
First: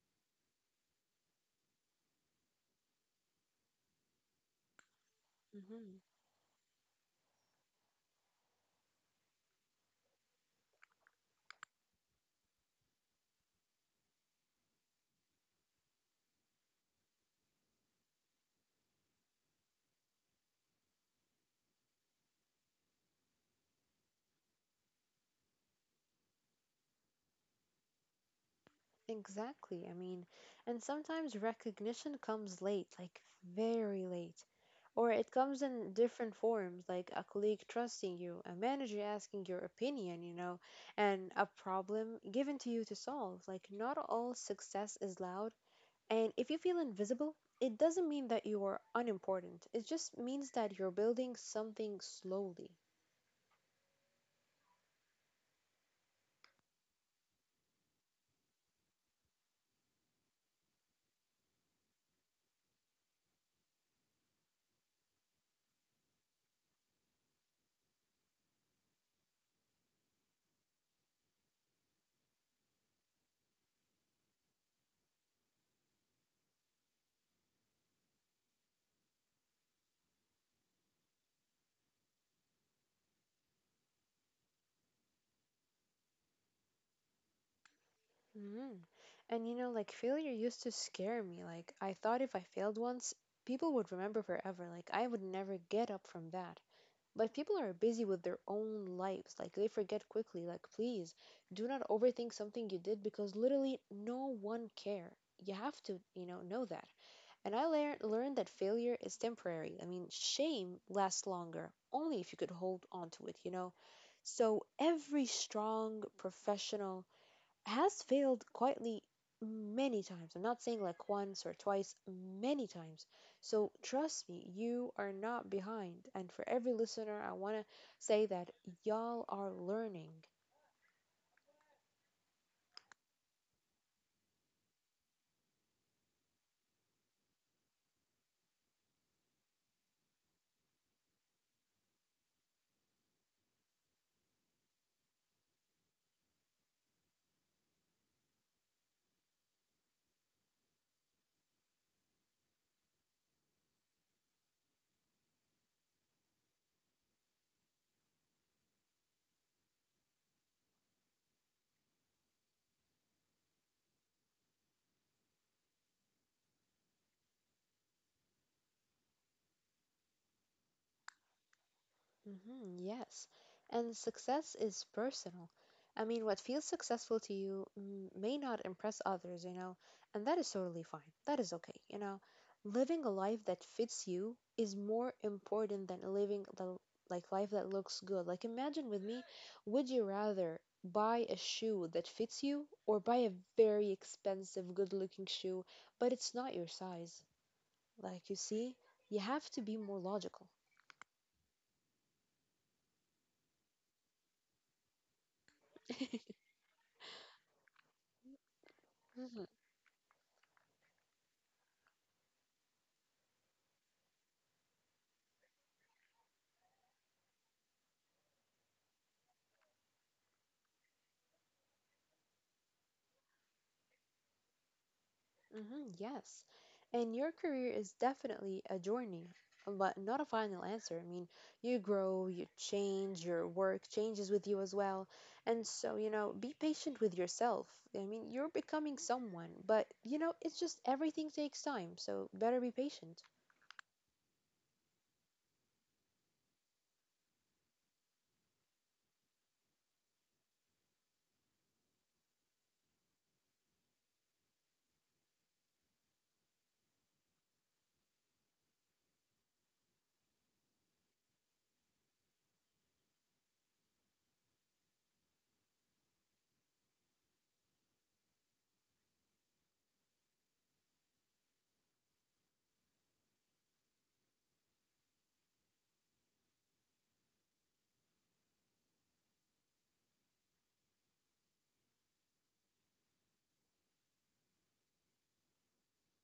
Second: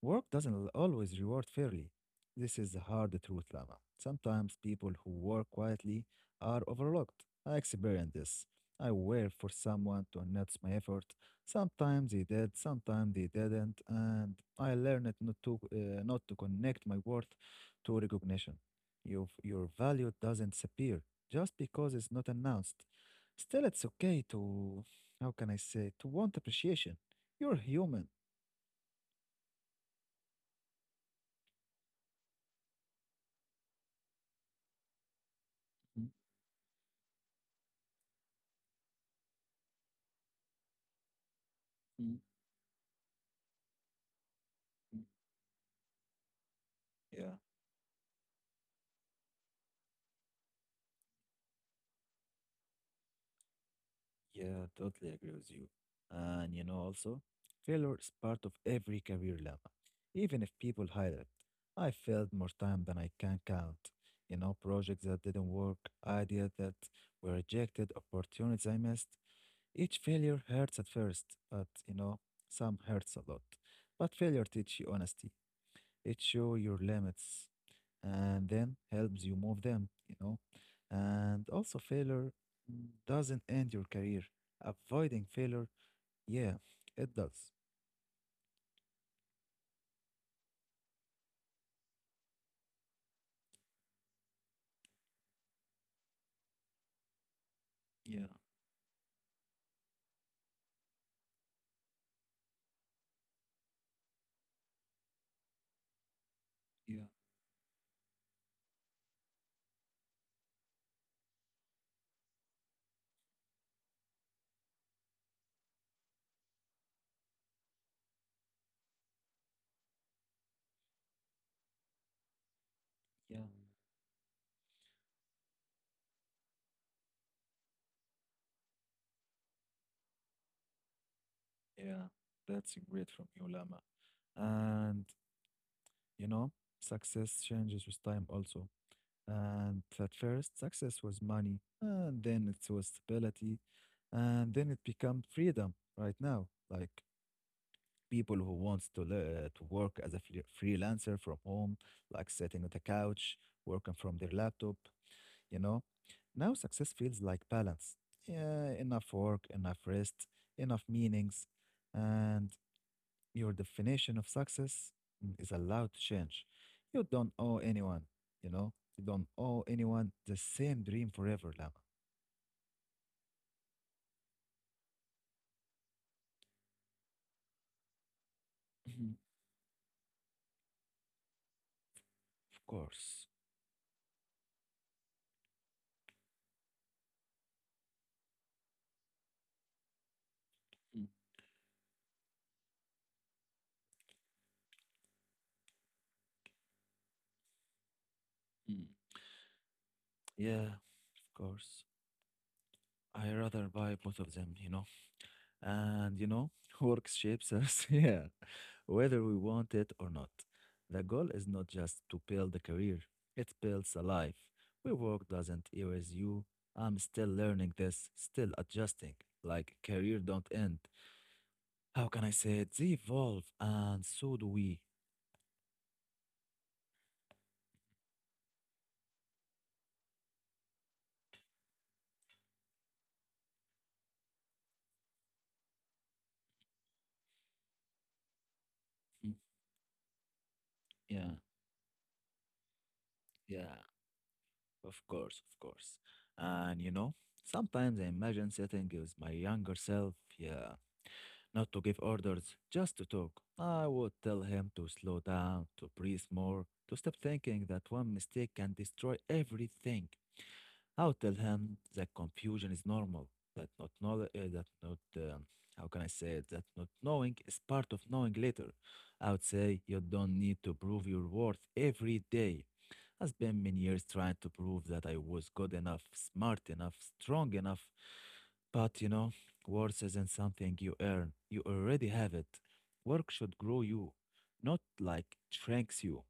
work doesn't always reward fairly. This is the hard truth, Lama. Sometimes people who work quietly
Mhm.
are overlooked. I experienced this. I waited for someone to notice my effort. Sometimes they did, sometimes they didn't, and I learned not to connect my worth to recognition. Your value doesn't disappear just because it's not announced. Still, it's okay to, how can I say, to want appreciation. You're human.
Exactly. I mean, and sometimes recognition comes late, like very late, or it comes in
Mm.
different forms, like a colleague trusting you, a manager asking your opinion, you know, and a problem given to you to solve. Like, not all success is loud. And if you feel
Yeah,
invisible, it doesn't mean that you are unimportant. It just means that you're building something slowly.
yeah, totally agree with you. And you know, also, failure is part of every career lab, even if people hide it. I failed more time than I can count. You know, projects that didn't work, ideas that were rejected, opportunities I missed. Each failure hurts at first, but you know, some hurts a lot. But failure teach you honesty. It show your limits, and then helps you move them, you know. And also, failure doesn't end your career. Avoiding failure, yeah, it does.
Mm. And you know, like failure used to scare me. Like I thought if I failed once, people would remember forever. Like I would never get up from that. But people are busy
Yeah,
with their own lives. Like they forget quickly. Like please, do not overthink something you did because literally no one care. You have to, you know that.
yeah,
And I learned that failure is temporary. I mean, shame lasts longer, only if you could hold on to it, you know? So every strong professional has failed quietly many times. I'm not saying like once or twice, many times.
yeah,
So trust me, you are not behind. And for every listener, I want to say that y'all are learning.
yeah. That's great from you, Lama. And you know, success changes with time also. And at first, success was money, and then it was stability, and then it became freedom right now. Like people who wants to to work as a freelancer from home, like sitting on the couch, working from their laptop, you know. Now success feels like balance. Yeah, enough work, enough rest, enough meanings, and your definition of success is allowed to change. You don't owe anyone, you know. You don't owe anyone the same dream forever, Lama.
Yes. And success is personal. I mean, what feels successful to you may not impress
Mhm.
others, you know, and that is totally fine. That is okay, you know.
Of
Living a
course.
life that fits you is more important than living the like life that looks good. Like imagine with me, would you rather buy a shoe that fits you or buy a very expensive, good-looking shoe, but it's not your size? Like you see,
Mhm.
you have to be more logical.
Yeah, of course. I rather buy both of them, you know. And you know, [LAUGHS] work shapes us, [LAUGHS] yeah, whether we
[LAUGHS]
want it or not. The goal is not just to build a career, it builds a life. Where work doesn't erase you. I'm still learning this, still adjusting. Like career don't end. How can I say it? They evolve, and so do we.
Yes. And your career is definitely a journey, but not a final answer. I mean, you grow, you change, your work changes with you as well. And so, you know, be patient with yourself. I mean, you're becoming
Mm.
someone, but, you know, it's just
Yeah,
everything takes time, so better be patient.
yeah, of course, of course. And you know, sometimes I imagine sitting with my younger self. Yeah, not to give orders, just to talk. I would tell him to slow down, to breathe more, to stop thinking that one mistake can destroy everything. I would tell him that confusion is normal, that not knowledge, that not, how can I say it, that not knowing is part of knowing later. I would say you don't need to prove your worth every day. I spent many years trying to prove that I was good enough, smart enough, strong enough, but you know, worth isn't something you earn. You already have it. Work should grow you, not like shrinks you.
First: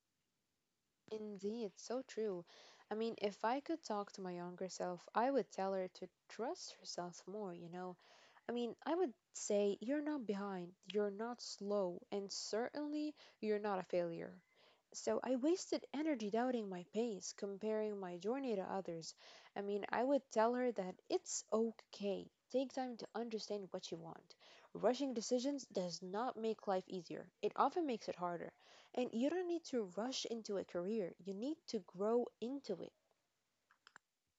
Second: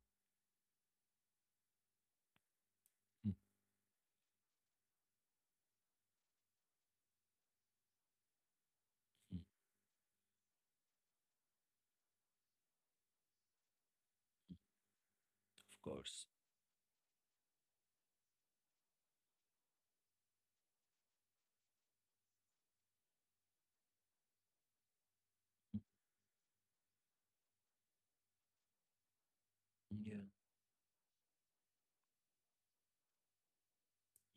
Indeed, so true. I mean,
Mm,
if I could talk to my younger self, I would tell her to trust herself more, you know, I mean, I would
mm.
say you're not behind, you're not slow, and certainly you're not a failure. So I
Of
wasted
course.
energy doubting my pace, comparing my journey to others. I mean, I would tell her that it's okay. Take time to understand what you want. Rushing decisions does not make life easier, it often makes it harder. And you don't need to rush
Yeah.
into a career, you need to grow into it.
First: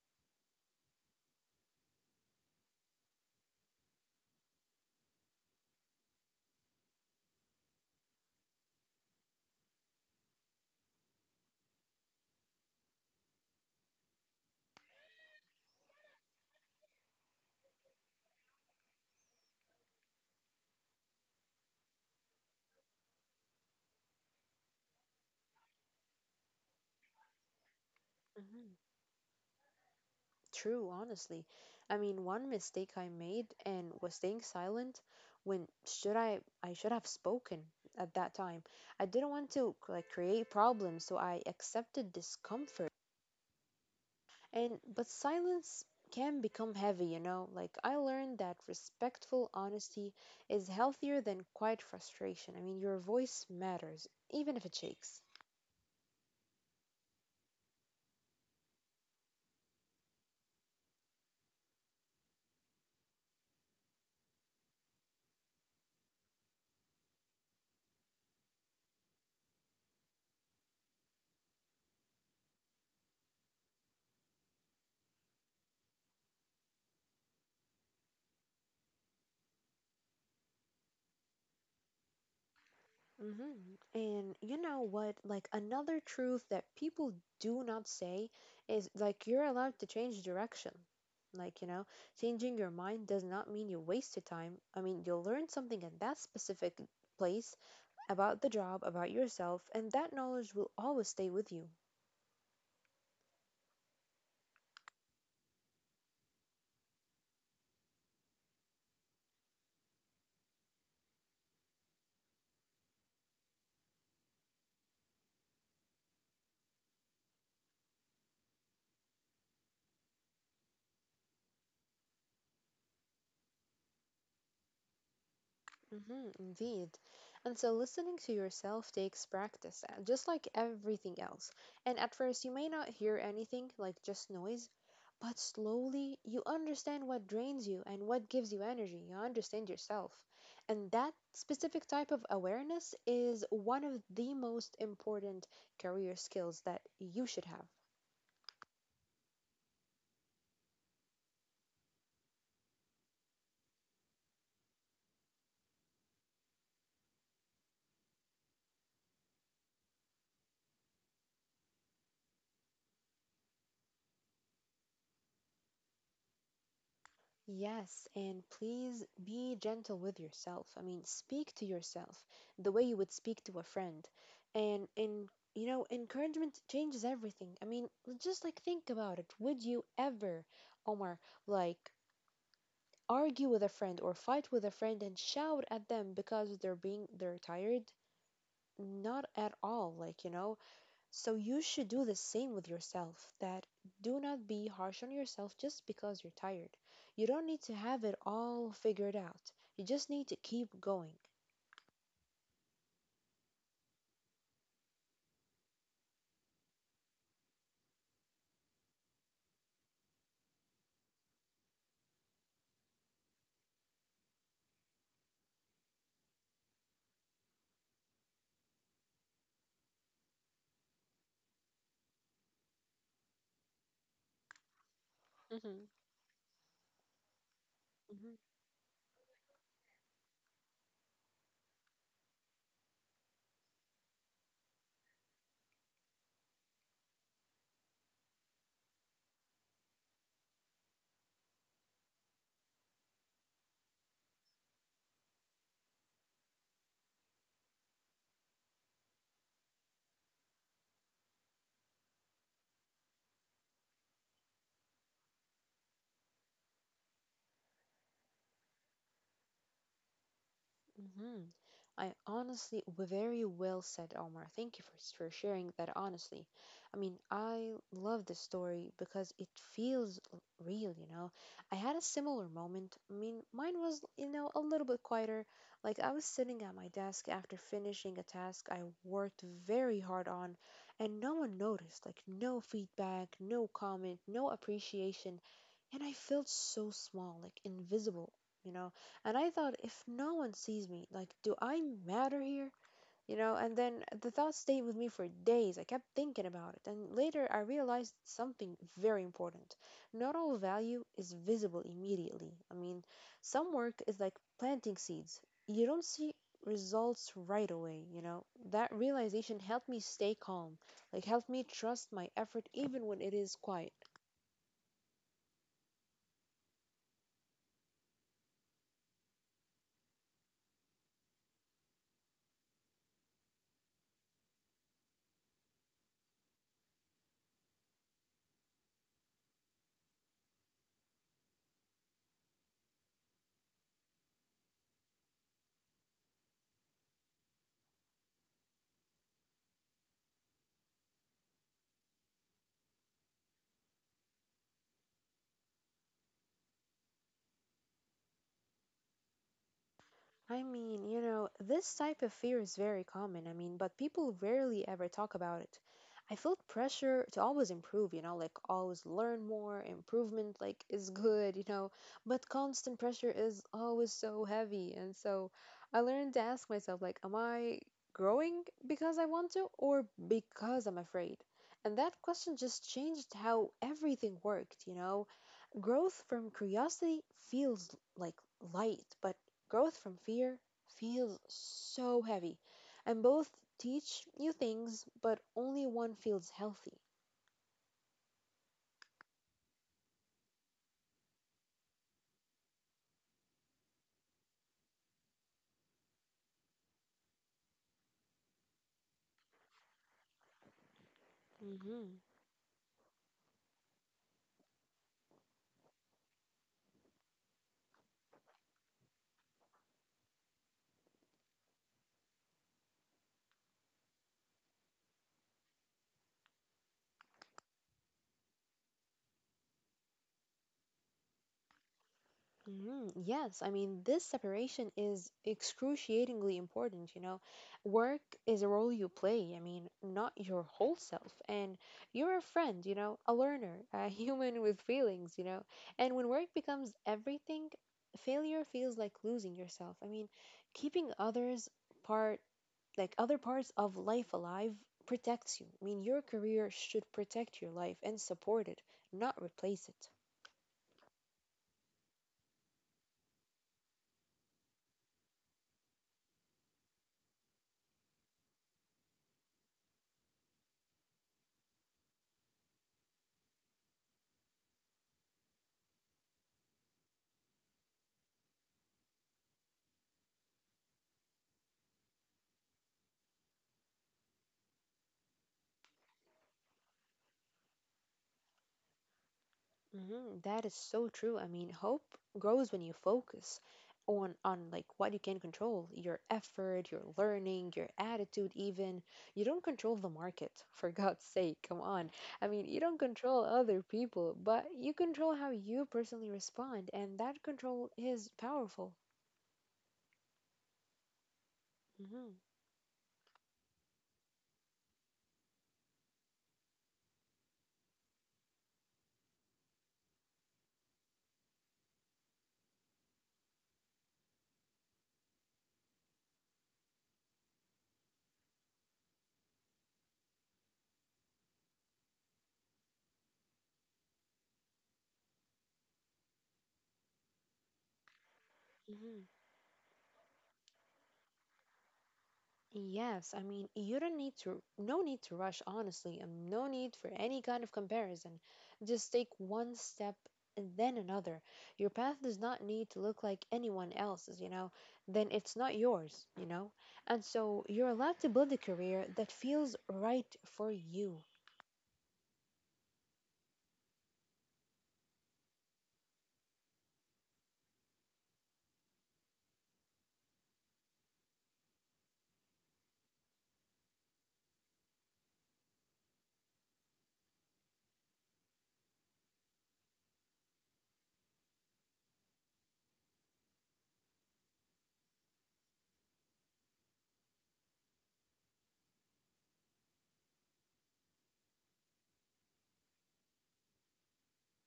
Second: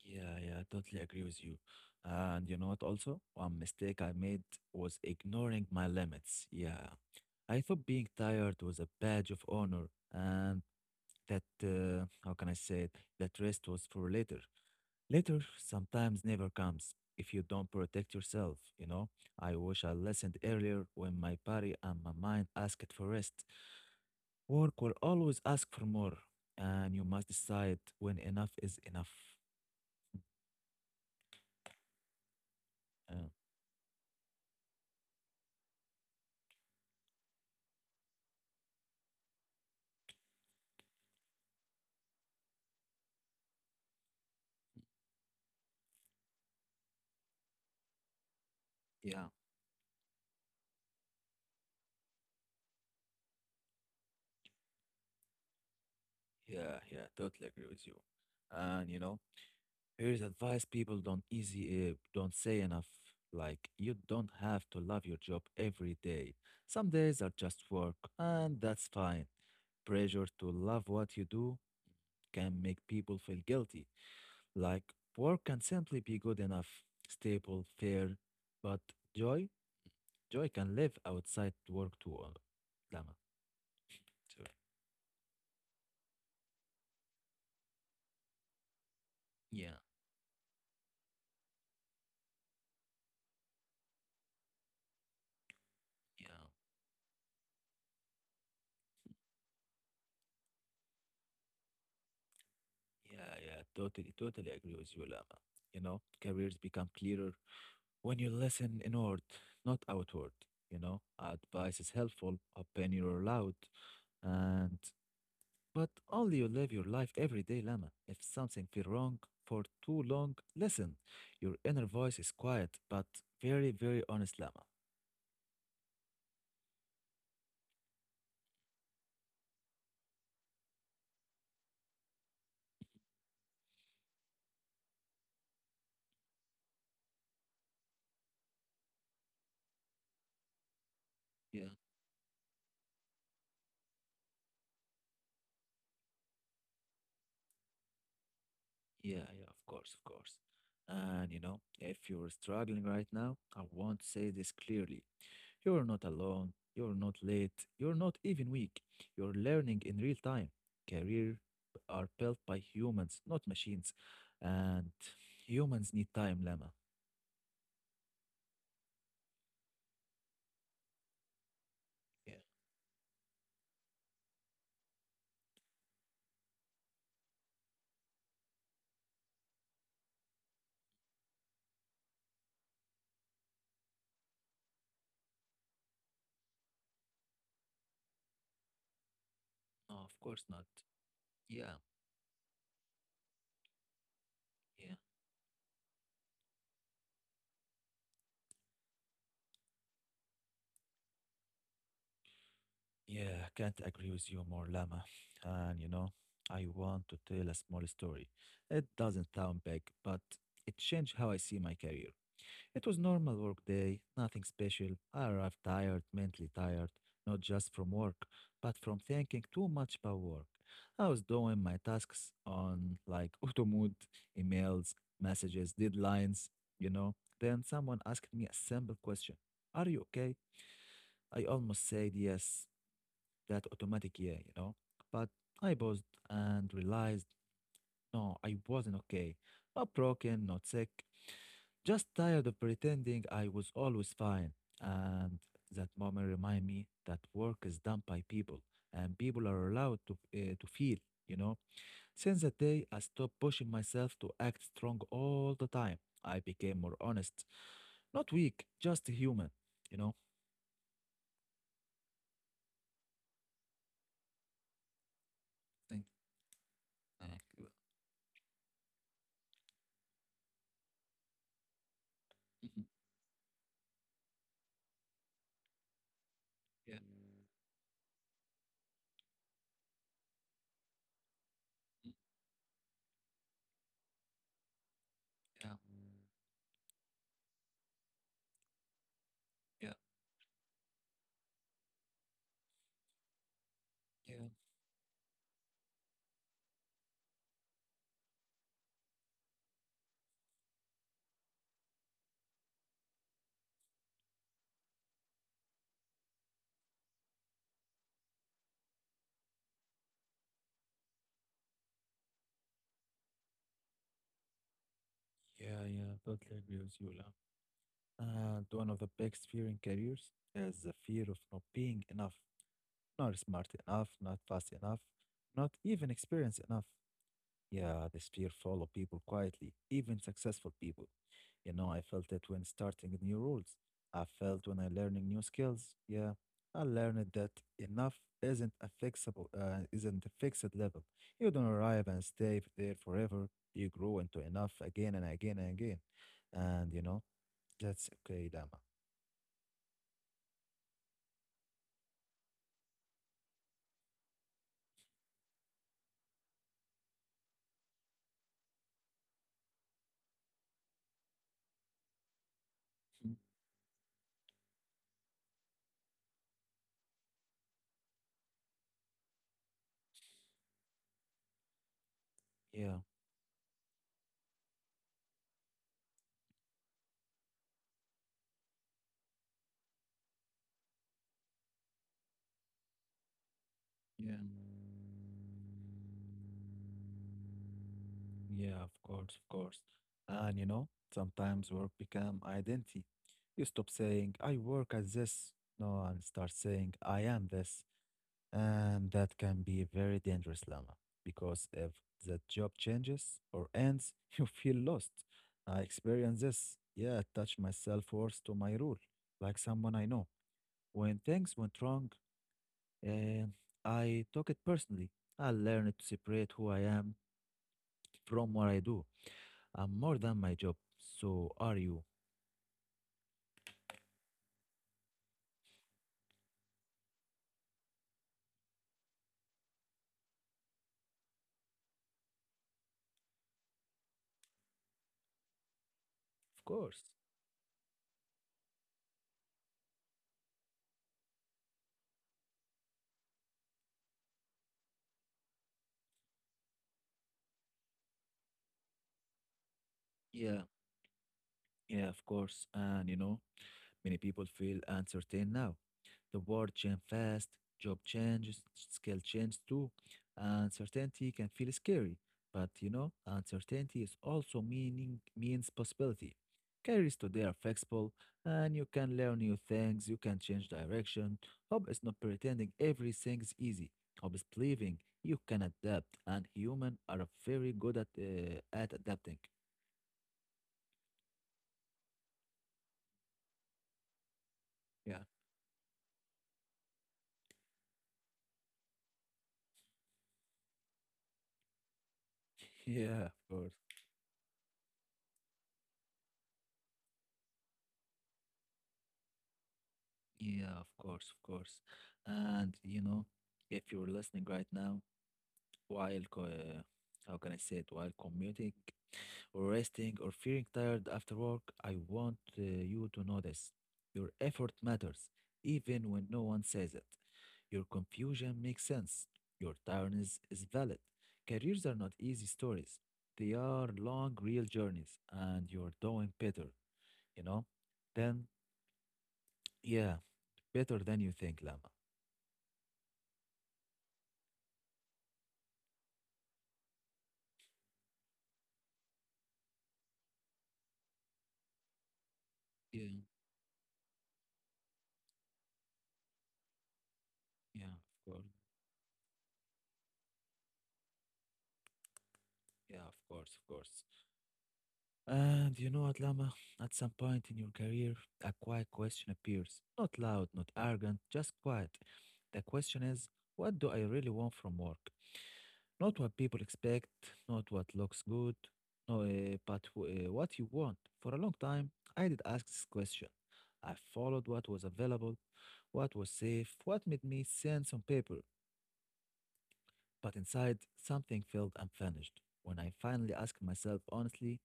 Yeah, yeah, I totally agree with you. And you know what also? One mistake I made was ignoring my limits. Yeah. I thought being tired was a badge of honor and that how can I say it? That rest was for later. Later sometimes never comes if you don't protect yourself, you know. I wish I listened earlier when my body and my mind asked for rest. Work will always ask for more, and you must decide when enough
Mm-hmm.
is enough.
True, honestly. I mean, one mistake I
Uh,
made and was staying silent when should I should have spoken at that time. I didn't want to like create problems, so I accepted discomfort. And but silence can become heavy, you know? Like I learned that
yeah,
respectful honesty is healthier than quiet frustration. I mean, your voice matters, even if it shakes.
yeah, yeah, totally agree with you. And you know, here's advice people don't say enough. Like you don't have to love your job every day. Some days are just work, and that's fine. Pressure to love what you do can make people feel guilty. Like work can simply be good enough, stable, fair, but joy, joy can live outside work too. Lama.
And
Sorry.
you know what? Like another truth that people do not say is like you're
Yeah,
allowed to change direction. Like, you know, changing your mind does not mean you wasted time. I mean, you'll learn something at that
yeah.
specific place about the job, about yourself, and that knowledge will always stay with you.
Yeah, yeah, totally, totally agree with you, Lama. You know, careers become clearer when you listen inward, not outward. You know, advice is helpful, opinion are loud, and but only you live your life every day, Lama. If something feel wrong for too long, listen. Your inner voice is quiet, but very, very honest, Lama.
Indeed. And so listening to yourself takes practice, just like everything else. And at first, you may not hear anything, like just noise, but slowly you understand what drains you and what gives you energy. You understand yourself. And that
Yeah,
specific type of awareness is one of the most important career skills that you should have.
yeah, yeah, of course, of course. And you know, if you're struggling right now, I want to say this clearly. You're not alone. You're not late. You're not even weak. You're learning in real time. Career are built by humans, not machines. And humans need time, Lama.
Yes, and please be gentle with yourself. I mean, speak to yourself
Yeah,
the way you would speak to a friend. And you know, encouragement changes everything. I mean, just like think about it. Would you ever, Omar, like argue with a friend or fight with a friend and shout at them because they're tired? Not at
no,
all.
of
Like,
course
you
not.
know, so you
Yeah.
should do the same with yourself that do not be
Yeah.
harsh on yourself just because you're tired. You don't need to have it all figured out. You just need to keep going.
Yeah, can't agree with you more, Lama. And you know, I want to tell a small story. It doesn't sound big, but it changed how I see my career. It was normal work day, nothing special. I arrived tired, mentally tired, not just from work, but from thinking too much about work. I was doing my tasks on like [LAUGHS] auto mode, emails, messages,
hmm
deadlines, you know. Then someone asked me a simple question. Are you okay? I almost said yes, that automatic yeah, you know. But I paused and realized no, I wasn't okay. Not broken, not sick, just tired of pretending I was always fine. And that moment reminded me that work is done by people and people are allowed to feel, you know. Since that day, I stopped pushing myself to act strong all the time. I became more honest, not weak, just human, you know.
Mhm. I honestly, very well said, Omar. Thank you for, for sharing that
Thank-
honestly. I mean,
uh,
I love this story because it feels real, you know. I had a similar
mhm.
moment. I mean, mine was, you know, a little bit quieter. Like, I was sitting at
[LAUGHS]
my
Yeah,
desk after finishing a task I worked very hard on, and no one noticed. Like, no feedback, no comment, no appreciation.
yeah,
And I felt so small, like invisible, you know. And I thought,
yeah,
if no one sees me, like, do I matter here? You know, and then the
yeah.
thought stayed with me for days. I kept thinking about it. And later I realized something very important. Not all value is visible immediately. I mean, some work is like planting seeds, you don't see results right away, That realization helped me stay calm, like, helped me trust my effort even when it is quiet.
Yeah, yeah, totally agree with you, Lam. And one of the biggest fear in careers is the fear of not being enough, not smart enough, not fast enough, not even experienced enough. Yeah, this fear follow people quietly, even successful people. You know, I felt it when starting new rules. I felt when I learning new skills. Yeah, I learned that enough isn't a isn't a fixed level. You don't arrive and stay there forever. You grow into enough again and again and again. And you know, that's okay, Dama.
I mean, you know, this type of fear is very common. I mean, but people rarely ever talk about it. I felt pressure to always improve, you know, like always learn more, improvement like is good, you know, but constant pressure
Mm.
is always so heavy. And so I learned to ask myself, like, am I growing because I want to or because I'm afraid? And that question just
Yeah.
changed how everything worked, you know? Growth from curiosity feels like light, but growth from fear feels so heavy. And both
Yeah,
teach you things, but only one feels healthy.
yeah, of course, of course. And you know, sometimes work become identity. You stop saying, I work at this, no, and start saying, I am this. And that can be very dangerous, Lama, because if
Mm-hmm.
the job changes or ends, [LAUGHS] you feel lost. I experienced this. Yeah, attach my self-worth to my role, like someone I know. When things went wrong, uh, I took it personally. I learned to separate who I am from what I do. I'm more than my job. So are you?
Mm, yes, I mean, this separation is excruciatingly important, you know. Work is a role you play, I mean, not your whole self. And you're a friend, you know, a learner, a [LAUGHS] human with feelings, you know. And when work
Of
becomes
course.
everything, failure feels like losing yourself. I mean, keeping others part, like other parts of life alive, protects you. I mean, your career should protect your life and support it, not replace it.
Yeah, yeah, of course. And you know, many people feel uncertain now. The world changes fast, job changes, skill changes too. Uncertainty can feel scary, but you know, uncertainty is also meaning means possibility. Careers today are flexible, and you can learn new things. You can change direction. Hope is not pretending everything is easy. Hope is believing you can adapt, and humans are very good at adapting.
Mhm. That is so true. I mean, hope grows when you focus on like what you
Yeah.
can control, your effort, your learning, your attitude even. You don't control the market, [LAUGHS] for God's sake, come on. I mean, you
[LAUGHS]
don't
Yeah, of
control
course.
other people, but you control how you personally respond, and that control is powerful.
Yeah, of course, of course.
hmm
And you know, if you're listening right now, while how can I say it, while commuting or resting or feeling tired after work, I want you to know this. Your effort matters, even when no one says it. Your confusion makes sense. Your tiredness is valid. Careers are not easy stories. They are long, real journeys, and you're doing better, you know? Then,
hmm
yeah, better than you think, Lama.
Yes, I mean, you don't need to, no need to rush, honestly, and no need for any kind of comparison. Just take one step and then another. Your path does not need to look like anyone else's, you know, then it's not yours, you know? And so
Yeah,
you're allowed
of
to
course.
build a career that feels right for you.
Yeah, of course, of course. And you know what, Lama? At some point in your career, a quiet question appears. Not loud, not arrogant, just quiet. The question is, what do I really want from work? Not what people expect, not what looks good, no, but what you want. For a long time, I did ask this question. I followed what was available, what was safe, what made me sense on paper. But inside, something felt unfinished. When I finally asked myself honestly,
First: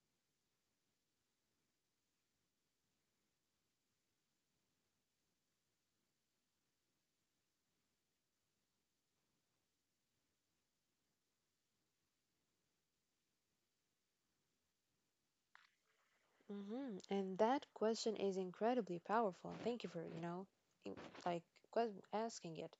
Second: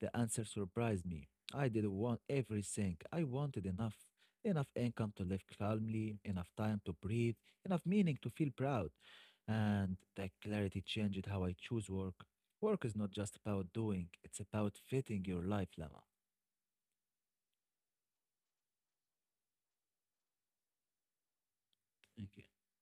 the answer surprised me. I didn't want everything. I wanted enough. Enough income to live calmly, enough time to breathe, enough meaning to feel proud. And that clarity changed how I choose work. Work is not just about doing, it's about fitting your life, Lama.
And that question is incredibly powerful. Thank you for, you know, in- like
Okay.
asking it.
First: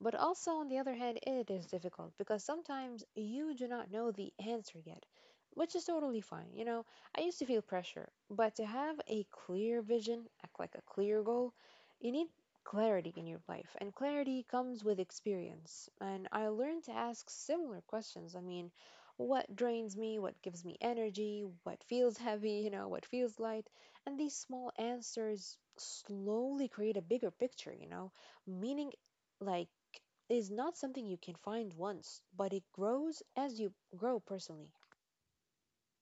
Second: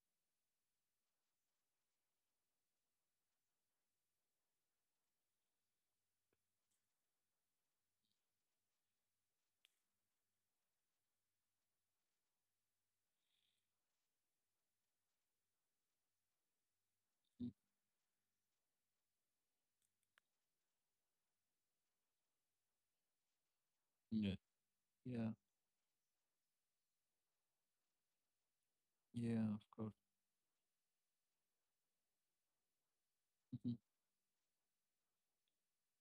But also, on the other hand, it is difficult because sometimes you do not know the answer yet, which is totally fine. You know, I used to feel pressure, but to have a clear vision, act like a clear goal, you need clarity in your life. And clarity comes with experience. And I learned to ask
Mm.
similar questions. I mean, what drains me, what gives me energy, what feels heavy, you know, what feels light. And these
Yeah.
small
Yeah,
answers slowly create a bigger picture, you know, meaning
yeah, of
like
course.
is not something you can find once, but it grows as you
Mhm.
grow personally.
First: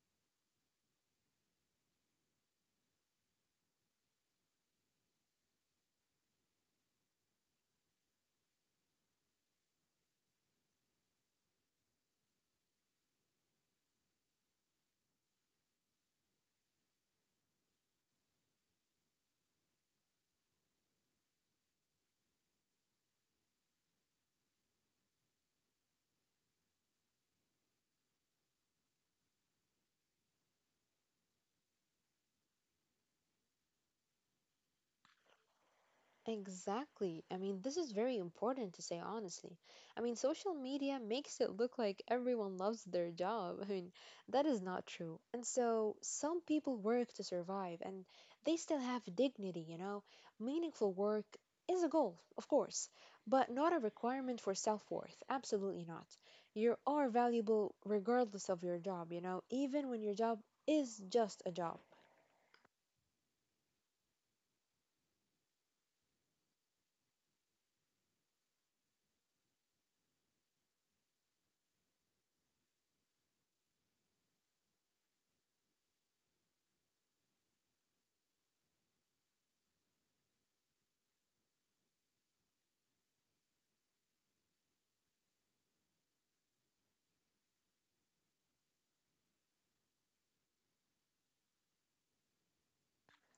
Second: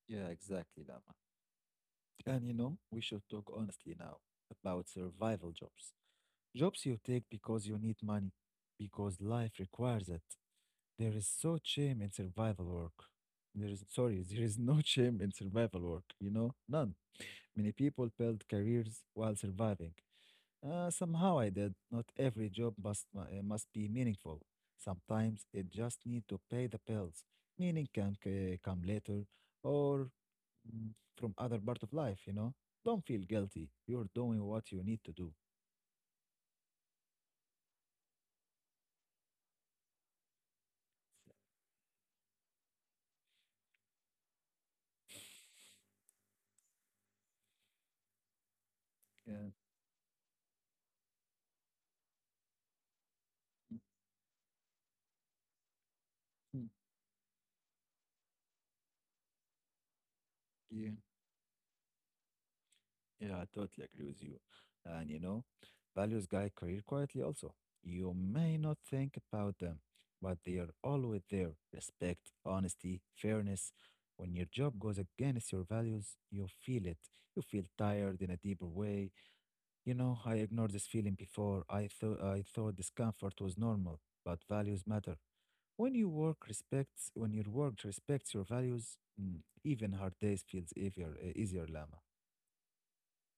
Yeah, exactly, Lama. And you know, we should talk honestly now about survival jobs. Jobs you take because you need money, because life requires it. There is so shame in survival work. There is, sorry, [LAUGHS] there is no shame in survival work, you know, none. Many people build careers while surviving. Somehow I did. Not every job must be meaningful. Sometimes it just need to pay the bills. Meaning can come later or mm, from other part of life, you know. Don't feel guilty. You're doing what you need to do.
Exactly. I mean, this is very important to say honestly. I mean, social media makes it look like everyone loves their job. I mean, that is not true. And so, some people work to survive and they still have
Yeah.
dignity, you know? Meaningful work is a goal, of course, but not a requirement for self-worth. Absolutely not.
Mm.
You are valuable regardless of your job, you know, even when your job
Yeah.
is just a job.
Yeah, I totally agree with you. And you know, values guide career quietly also. You may not think about them, but they are always there. Respect, honesty, fairness. When your job goes against your values, you feel it. You feel tired in a deeper way. You know, I ignored this feeling before. I thought discomfort was normal, but values matter. When your work respects your values, even hard days feels easier, easier, Lama.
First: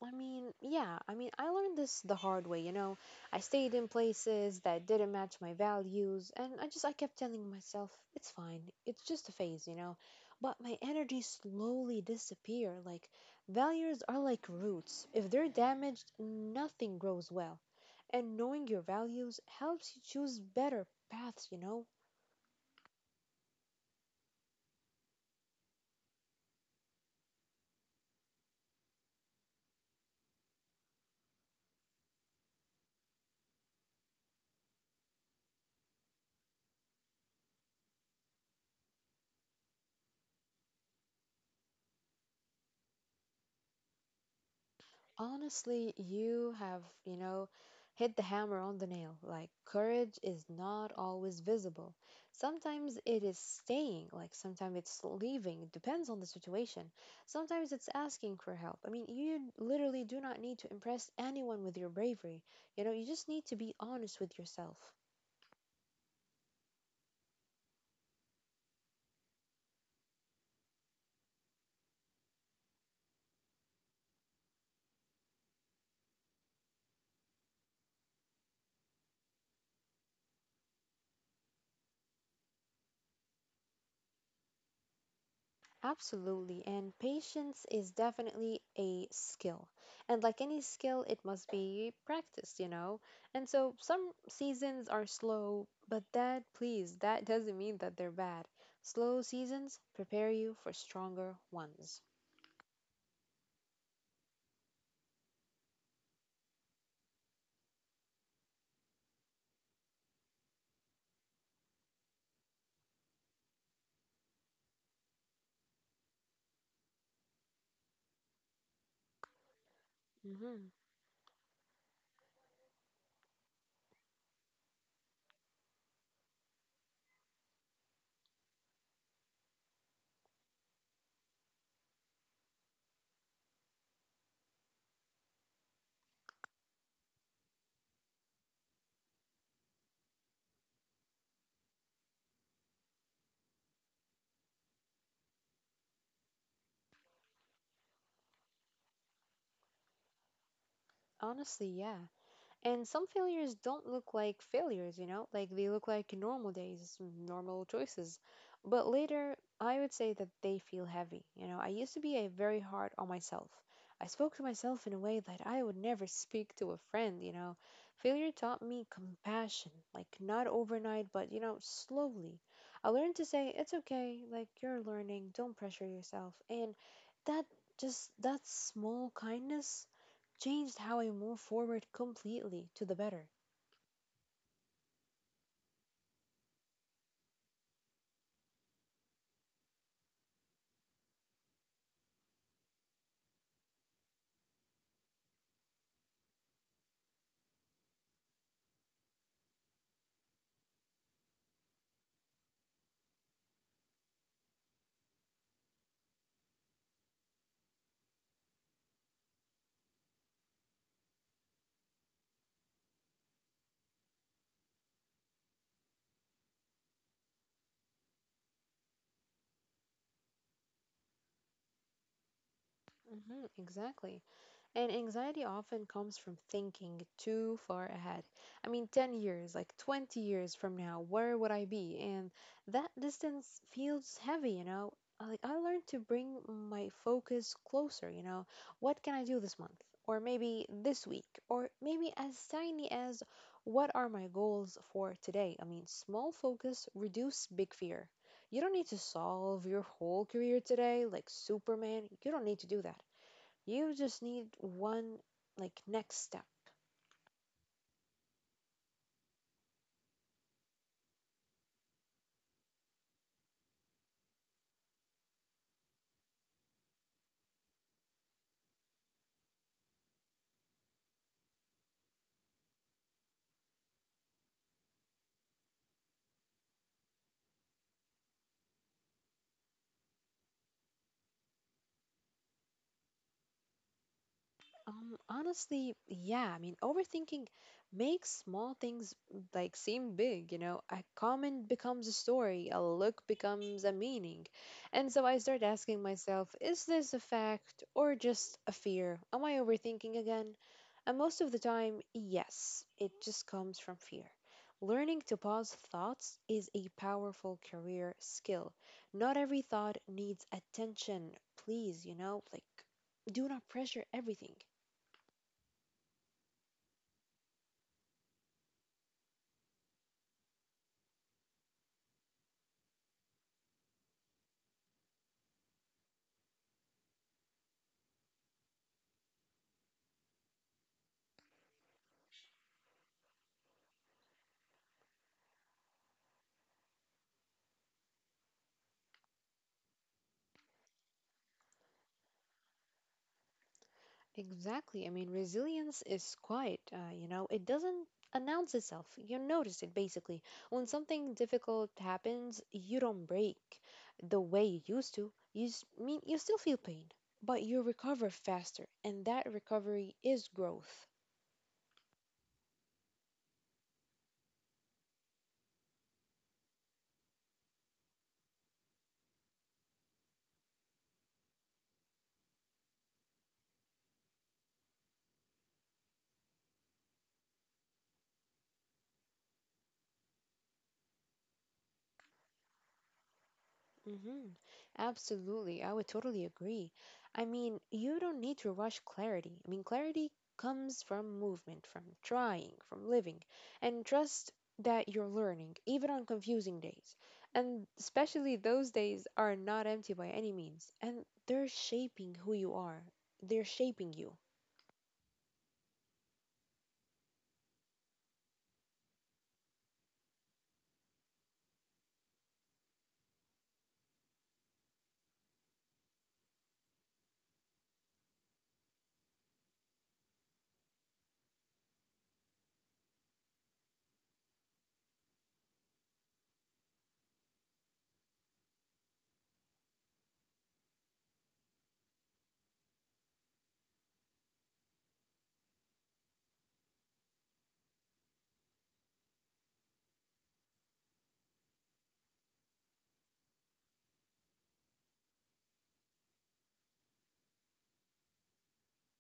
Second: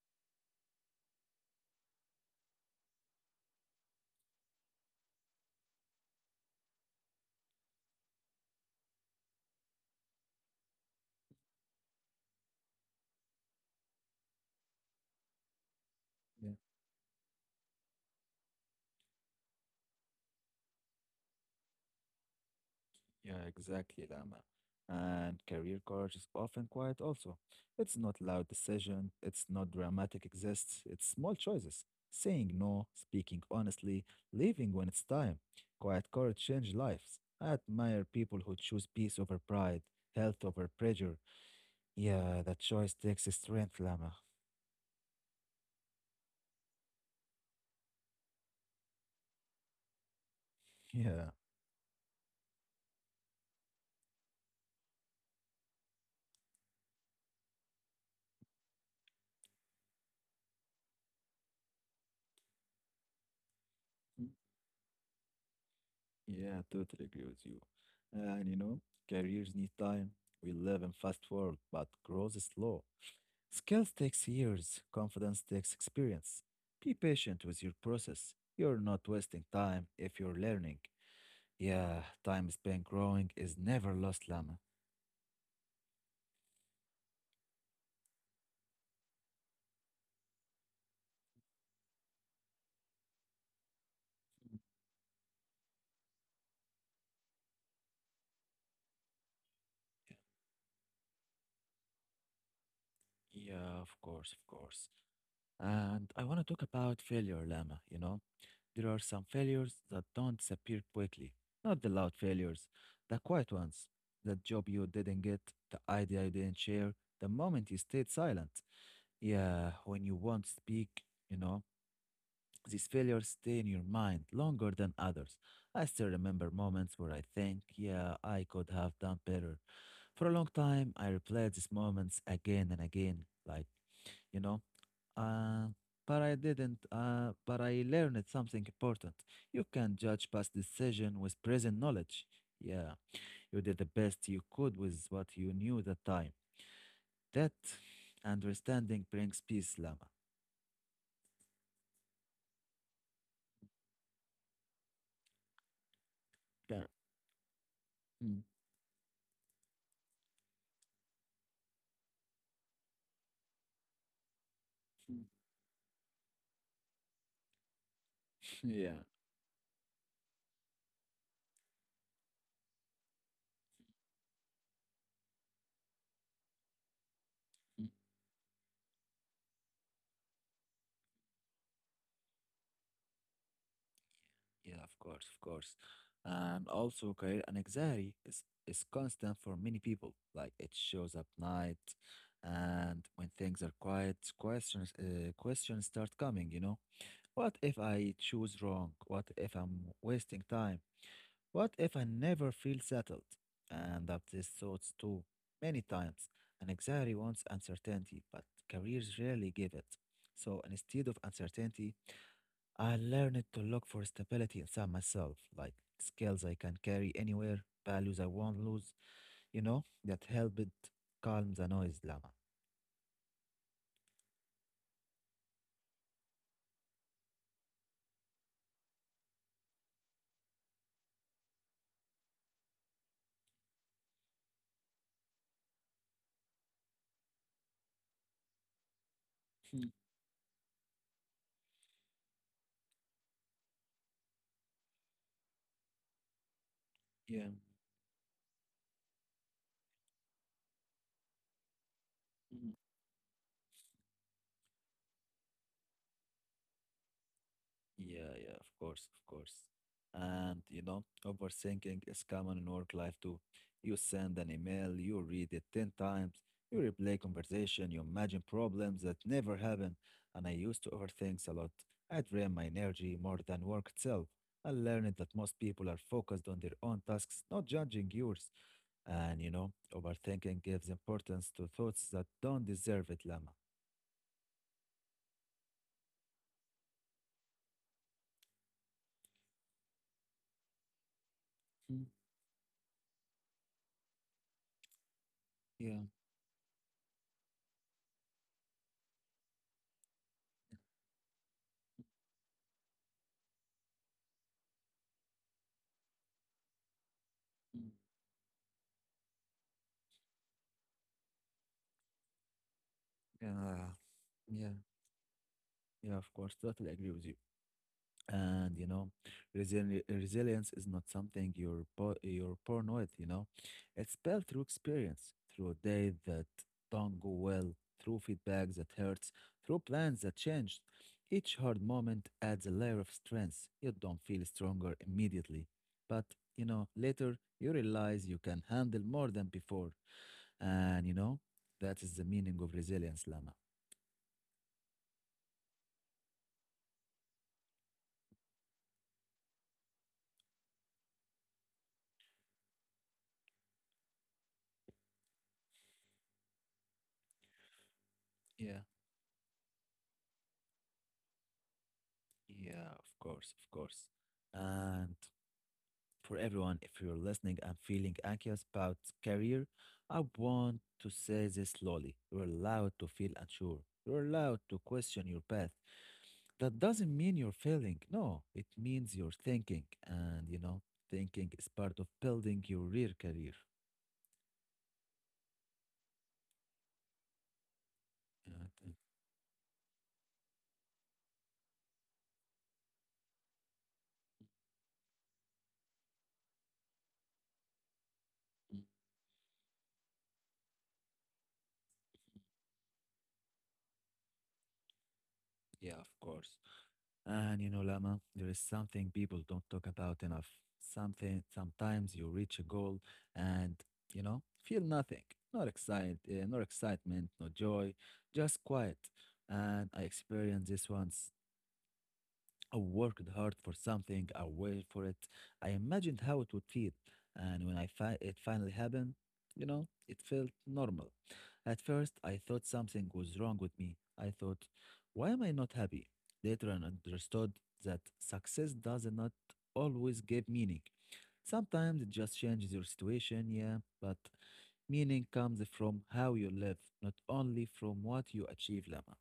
I mean, yeah, I mean, I learned this the hard way, you know. I stayed in places that didn't match my values, and I just I kept telling myself, it's fine. It's just a phase, you know. But my energy slowly disappear. Like, values are like roots. If they're damaged,
Yeah.
nothing grows well. And knowing your values helps you choose better paths, you know.
Yeah, exactly, Lama. And career courage is often quiet also. It's not loud decision, it's not dramatic exists, it's small choices. Saying no, speaking honestly, leaving when it's time. Quiet courage change lives. I admire people who choose peace over pride, health over pressure. Yeah, that choice takes strength, Lama. [LAUGHS]
Honestly, you have, you know, hit the hammer on the nail. Like, courage is not
Yeah.
always visible. Sometimes it is staying, like, sometimes it's leaving. It depends on the situation. Sometimes it's asking for help. I mean, you literally do not need to impress anyone with your bravery. You know, you just need to be honest
Mm.
with yourself.
Yeah, totally agree with you. And you know, careers need time. We live in fast world, but growth is slow. Skills takes years, confidence takes experience. Be patient with your process. You're not wasting time if you're learning. Yeah, time spent growing is never lost, Lama.
Absolutely, and patience is definitely a skill. And like any skill, it must be practiced, you know? And so some seasons are slow, but that, please, that [LAUGHS] doesn't mean that they're bad. Slow seasons prepare you for stronger ones.
Yeah, of course, of course. And I want to talk about failure, Lama. You know, there are some failures that don't disappear quickly. Not the loud failures, the quiet ones. The job you didn't get, the idea you didn't share, the moment you stayed silent. Yeah, when you won't
hmm
speak, you know. These failures stay in your mind longer than others. I still remember moments where I think, yeah, I could have done better. For a long time, I replayed these moments again and again, like, you know, uh, but I didn't, but I learned something important. You can judge past decision with present knowledge. Yeah, you did the best you could with what you knew at the time. That understanding brings peace, Lama.
Honestly, yeah. And some failures don't look like failures, you know, like they look like normal
Yeah.
days, normal choices.
Mm.
But later, I would say that they feel heavy. You know, I used to be a very hard on myself. I spoke to myself in a way that
[LAUGHS]
I would never speak to a friend, you know. Failure taught me
Yeah.
compassion, like not overnight, but you know, slowly. I learned to say, it's okay, like you're learning, don't pressure yourself. And that just, that small kindness changed how I move forward completely to the better.
Yeah, of course, of course. And also career anxiety is constant for many people. Like it shows up night and when things are quiet, questions start coming, you know. What if I choose wrong? What if I'm wasting time? What if I never feel settled? And that these thoughts too many times. Anxiety wants uncertainty, but careers rarely give it. So instead of uncertainty, I learned to look for stability inside myself, like skills I can carry anywhere, values I won't lose, you know, that helped calm the noise, Lama.
Exactly. And anxiety often comes from thinking too far ahead. I mean, 10 years, like 20 years from now, where would I be? And that distance feels heavy, you know? Like, I learned to bring my focus closer, you know? What can I do this month? Or maybe this week? Or maybe as tiny as, what are my goals for today? I mean, small focus
Yeah.
reduce big fear. You don't need to solve your whole career today like Superman. You don't need to do that. You just need one like next step.
Yeah, yeah, of course, of course. And you know, overthinking is common in work life too. You send an email, you read it 10 times, you replay conversation, you imagine problems that never happen. And I used to overthink a lot. I drain my energy more than work itself. I learned that most people are focused on their own tasks, not judging yours. And you know, overthinking gives importance to thoughts that don't deserve it, Lama.
Honestly, yeah. I mean, overthinking makes small things like seem big, you know. A comment
Mm.
becomes a story, a look becomes a meaning. And so I start
Yeah.
asking myself, is this a fact or just a fear? Am I overthinking again? And most of the time, yes, it just comes from fear. Learning to pause thoughts is a powerful
Mm.
career skill. Not every thought needs attention, please, you know, like do not
Yeah.
pressure everything.
Yeah. Yeah, of course, totally agree with you. And you know, resilience is not something you're born with, you know. It's built through experience, through a day that don't go well, through feedback that hurts, through plans that change. Each hard moment adds a layer of strength. You don't feel stronger immediately, but you know, later you realize you can handle more than before. And you know, that is the meaning of resilience, Lama.
Exactly. I mean, resilience is quiet, you know, it doesn't announce itself. You notice it basically. When something difficult happens, you don't break the way you used to. You mean you still feel pain, but you recover
Yeah,
faster, and that recovery is growth.
yeah, of course, of course. And for everyone, if you're listening and feeling anxious about career, I want to say this slowly. You're allowed to feel unsure. You're allowed to question your path. That doesn't mean you're failing. No, it means you're thinking. And, you know, thinking is part of building your real career.
hmm Absolutely. I would totally agree. I mean, you don't need
And,
to
uh,
rush clarity. I mean, clarity comes from movement, from trying, from living, and trust that you're learning, even on confusing days. And especially those days are not empty by any means, and they're shaping you.
Yeah, of course. And you know, Lama, there is something people don't talk about enough. Something sometimes you reach a goal and you know feel nothing, not excitement, no joy, just quiet. And I experienced this once. I worked hard for something, I waited for it. I imagined how it would feel. And when it finally happened, you know, it felt normal. At first, I thought something was wrong with me. I thought, why am I not happy? Later, I understood that success does not always give meaning. Sometimes it just changes your situation, yeah, but meaning comes from how you live, not only from what you achieve, Lama.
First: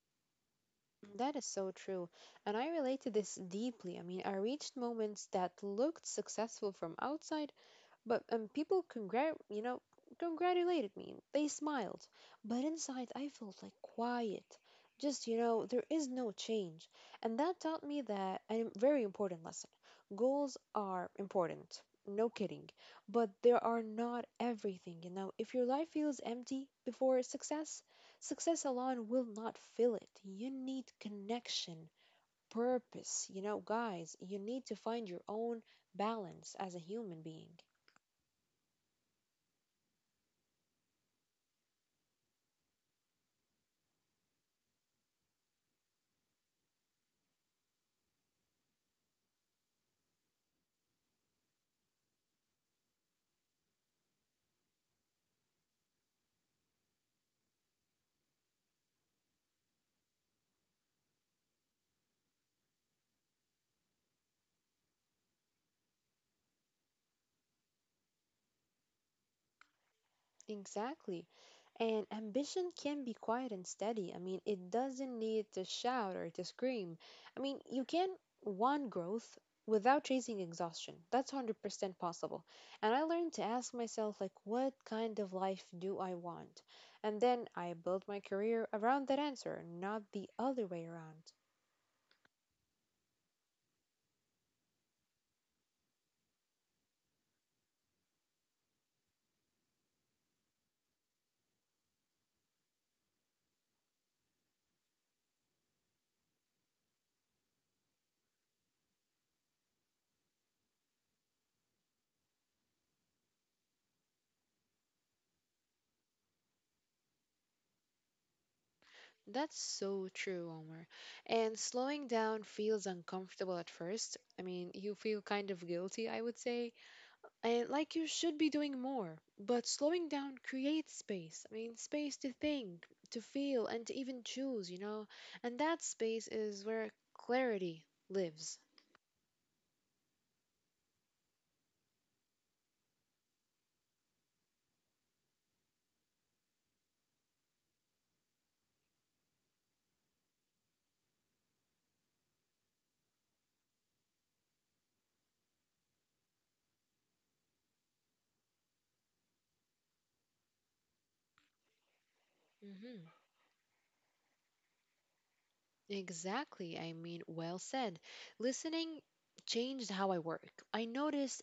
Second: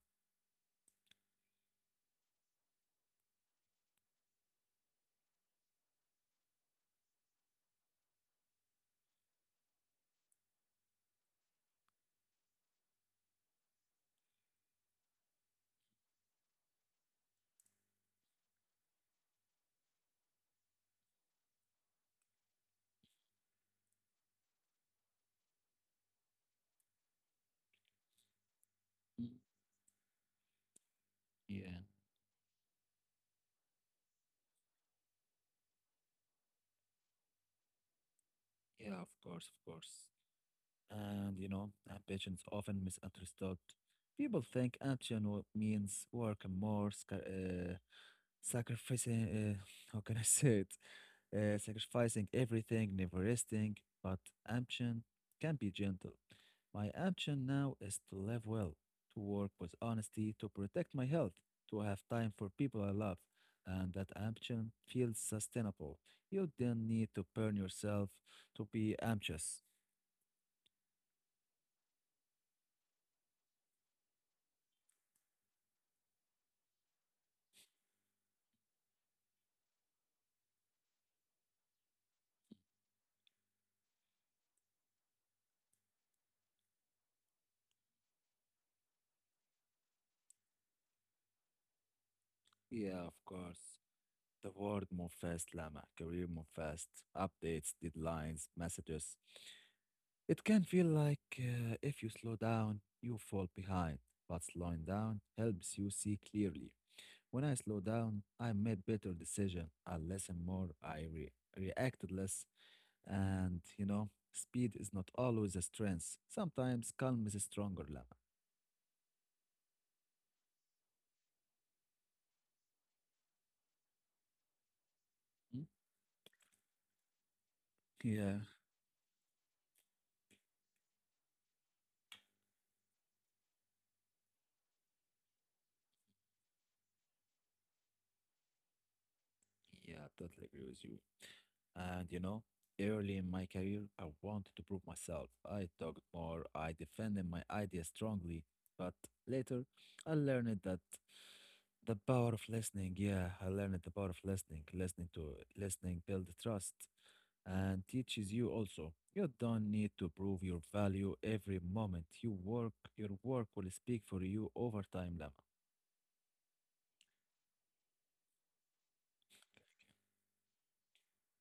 That is so true. And I relate to this deeply. I mean, I reached moments that looked successful from outside. But people congrat congratulated me. They smiled, but inside I felt like quiet. Just, you know, there is no change, and that taught me that a very important lesson. Goals are important, no kidding, but they are not everything. You know, if your life feels empty before success, success alone will
Mm.
not fill it. You need
Yeah,
connection, purpose. You know, guys, you need to find your own balance as a human being.
yeah, of course, of course. And you know, ambition is often misunderstood. People think ambition means working more, sacrificing, [LAUGHS] how can I say it? Sacrificing everything, never resting. But ambition can be gentle. My ambition now is to live well, to work with honesty, to protect my health, to have time for people I love. And that ambition feels sustainable. You don't need to burn yourself to be ambitious.
Exactly. And ambition can be quiet and steady. I mean, it doesn't need to shout or to scream. I mean, you can want growth without chasing exhaustion. That's 100% possible. And I learned to ask myself, like, what kind of life do I want? And then I built my career around that answer, not the other way around.
Yeah, of course. The world move fast, Lama. Career move fast. Updates, deadlines, messages. It can feel like if you slow down, you fall behind. But slowing down helps you see clearly. When I slow down, I made better decision. I listened more. Reacted less. And you know, speed is not always a strength. Sometimes calm is stronger, Lama.
That's so true, Omar. And slowing down feels uncomfortable at first. I mean, you feel kind
Mm?
of guilty, I would say. And like you
Yeah,
should be doing more, but slowing down creates space. I mean, space to think, to feel, and to even choose, you know? And that space is where clarity lives.
yeah, I totally agree with you. And you know, early in my career, I wanted to prove myself. I talked more, I defended my ideas strongly. But later, I learned that the power of listening. Yeah, I learned the power of listening. Listening to listening builds trust and teaches you also. You don't need to prove your value every moment. You work,
hmm
your work will speak for you over time, Lama.
Exactly. I mean, well said. Listening changed how I work. I noticed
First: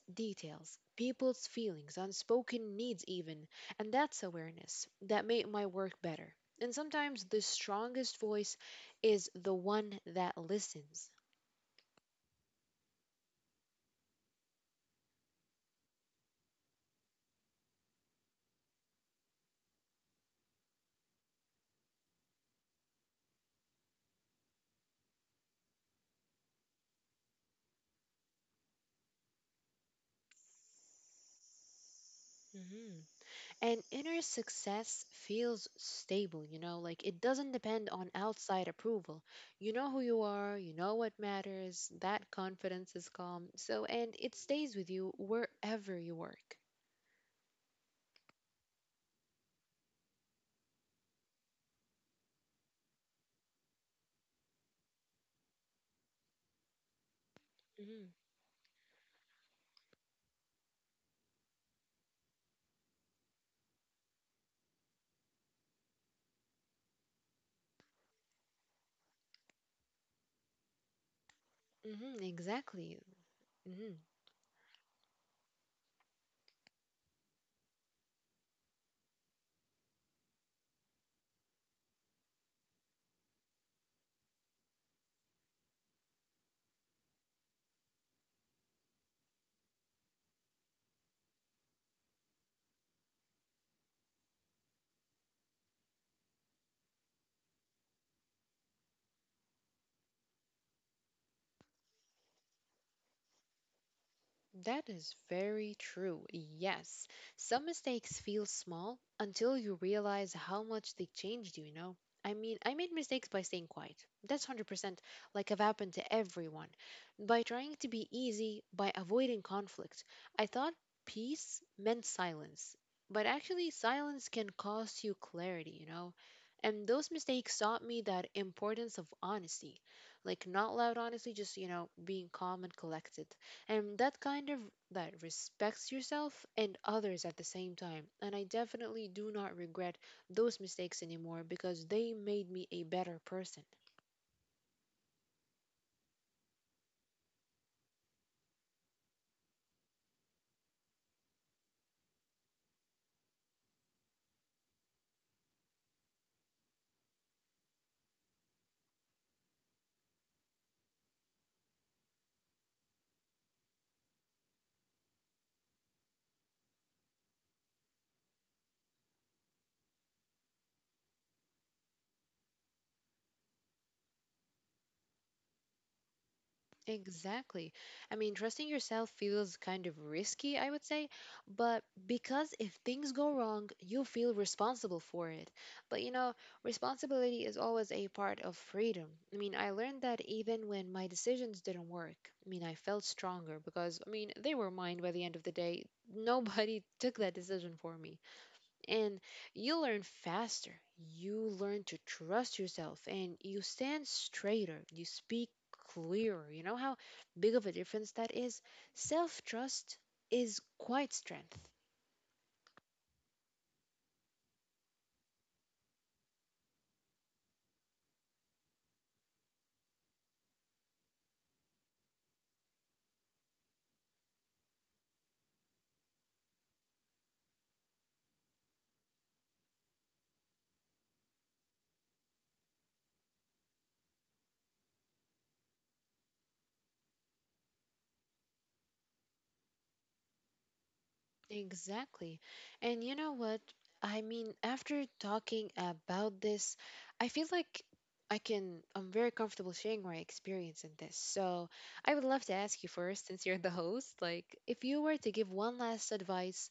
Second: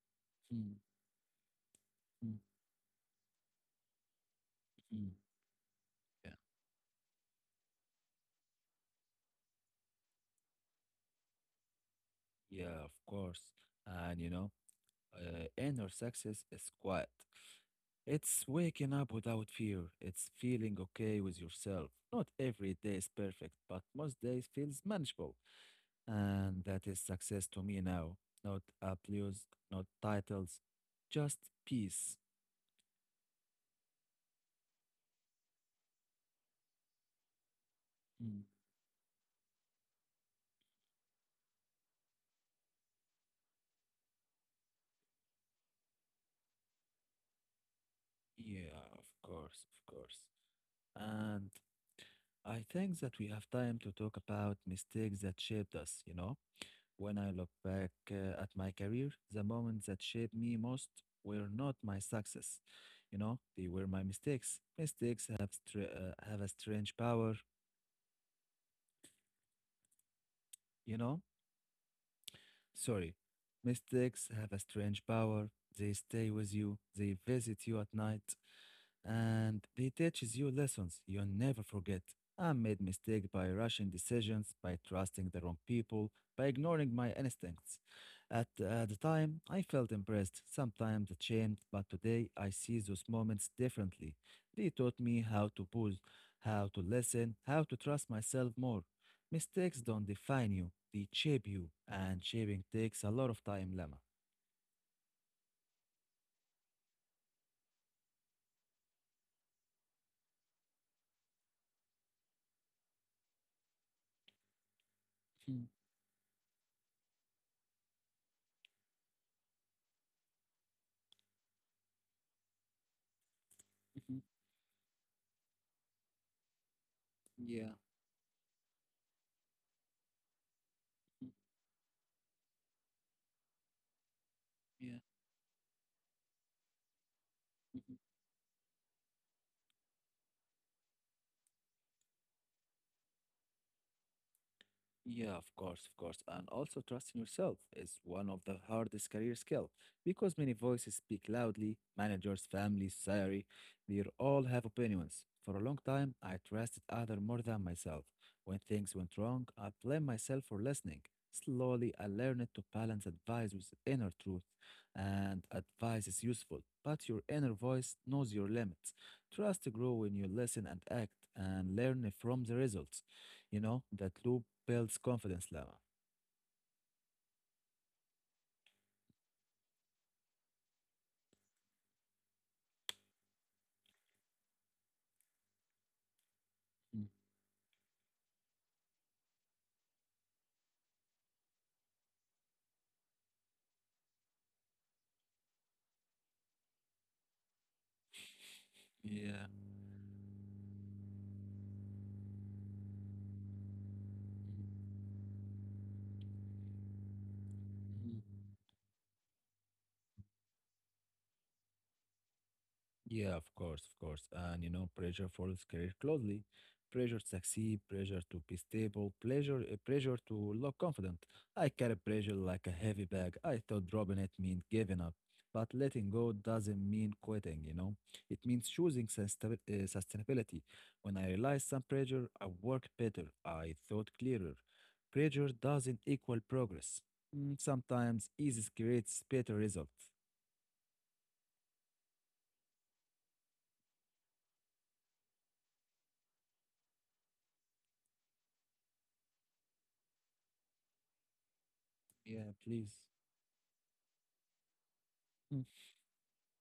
Mm,
details, people's feelings,
mm,
unspoken needs, even. And that's awareness
mm.
that made my work
Yeah,
better. And sometimes the strongest voice is the one that listens.
yeah, of course. And inner success is quiet. It's waking up without fear. It's feeling okay with yourself. Not every day is perfect, but most days feels manageable. And that is success to me now. Not applause, not titles, just peace.
Mhm. And inner success feels stable, you know, like it doesn't depend on
Mm.
outside approval. You know who you are, you know what matters, that confidence is calm. So, and it stays with you wherever you work.
Yeah, of course, of course. And I think that we have time to talk about mistakes that shaped us, you know? When I look back
hmm
at my career, the moments that shaped me most were not my success. You know, they were my mistakes. Have a strange power, you know?
exactly.
Sorry.
hmm
Mistakes have a strange power. They stay with you. They visit you at night, and they teaches you lessons you never forget. I made mistakes by rushing decisions, by trusting the wrong people, by ignoring my instincts. At the time, I felt impressed, sometimes ashamed, but today I see those moments differently. They taught me how to pause, how to listen, how to trust myself more. Mistakes don't define you, they shape you, and shaping takes a lot of time, Lama.
That is very true. Yes. Some mistakes feel small until you realize how much they changed you, you know? I mean, I made mistakes by staying quiet. That's 100% like have
Mhm,
happened to everyone. By trying to be easy, by avoiding conflict. I thought peace meant silence, but actually, silence
mhm.
can cost you clarity, you know? And those mistakes taught
Yeah.
me that importance of honesty. Like, not loud honesty,
Mhm.
just, you know, being calm and collected, and that kind of
Yeah.
that respects yourself and others at the same
Mhm.
time. And I definitely do not regret those mistakes anymore because they made me a better person.
Yeah, of course, of course. And also trusting yourself is one of the hardest career skill, because many voices speak loudly, managers, families, salary, they all have opinions. For a long time, I trusted others more than myself. When things went wrong, I blamed myself for listening. Slowly, I learned to balance advice with inner truth, and advice is useful, but your inner voice knows your limits. Trust grow when you listen and act and learn from the results. That loop builds confidence level.
Exactly. I mean, trusting yourself feels kind of risky, I would say, but because if things go wrong, you feel responsible for it. But you know,
Mm.
responsibility is always a part of freedom. I mean, I learned that even when my decisions didn't work. I mean, I felt stronger because, I mean, they were mine by the end of the day. Nobody [LAUGHS] took that decision for me, and
Yeah.
you learn faster. You learn to trust yourself and you stand straighter. You speak clearer. You know how big of a difference that is? Self trust is quite strength.
Yeah, of course, of course. And you know, pressure follows career closely. Pressure to succeed, pressure to be stable, pressure to look confident. I carry pressure like a heavy bag. I thought dropping it meant giving up, but letting go doesn't mean quitting, you know? It means choosing sustainability. When I realized some pressure, I worked better. I thought clearer. Pressure doesn't equal progress. Mm, sometimes ease creates better results.
Exactly. And you know what? I mean, after talking about this, I feel like I can, I'm very comfortable sharing my experience in this. So I would love to
Yeah,
ask you
please.
first, since you're the host, like, if you were to give
Mm.
one last advice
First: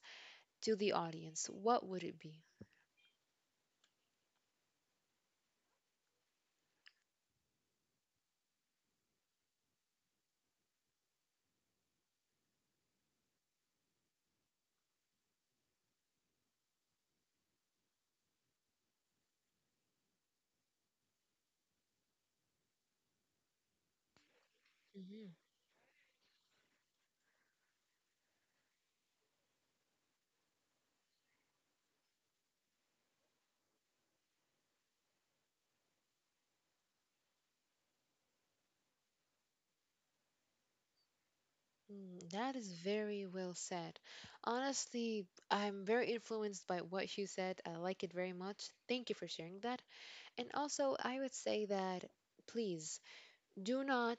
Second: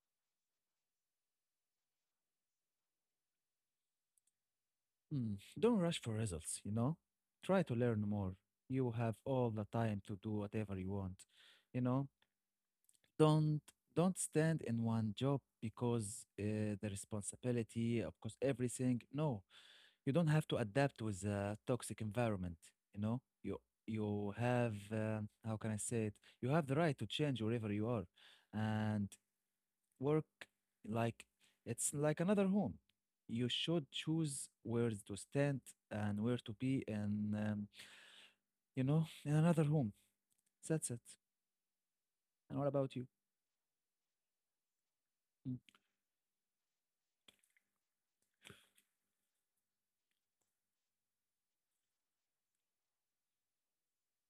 to the audience, what would it be?
Mm, don't rush for results, you know? Try to learn more. You have all the time to do whatever you want. You know, don't don't stand in one job because the responsibility, of course, everything. No, you don't have to adapt with a toxic environment, you know? You have
Mhm.
how can I say it? You have the right to change wherever you are. And work, like, it's like another home. You should choose where to stand and where to be in, you know, in another home. That's it.
Mm,
And
that
what
is
about you?
very well said. Honestly,
Mm.
I'm very influenced by what you said. I like it very much. Thank you for sharing that. And also, I would say that please do not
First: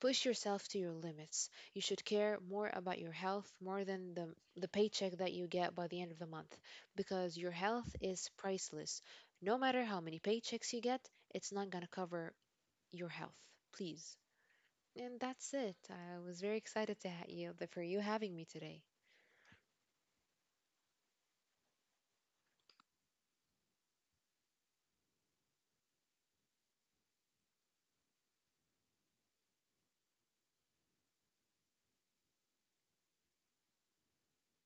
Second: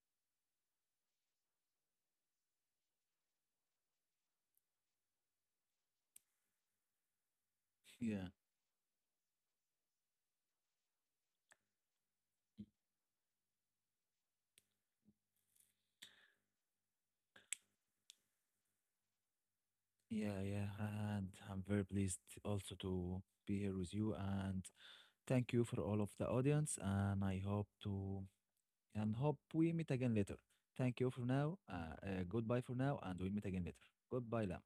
push yourself to your limits. You should care more about your health more than the paycheck that you get by the end of the month, because your health is
Yeah.
priceless. No matter how many paychecks you get, it's not going to cover your health. Please. And that's it. I was very excited to you having me today.
Yeah, yeah, and I'm very pleased also to be here with you, and thank you for all of the audience, and I hope to and hope we meet again later. Thank you for now. Goodbye for now and we'll meet again later. Goodbye, Lam.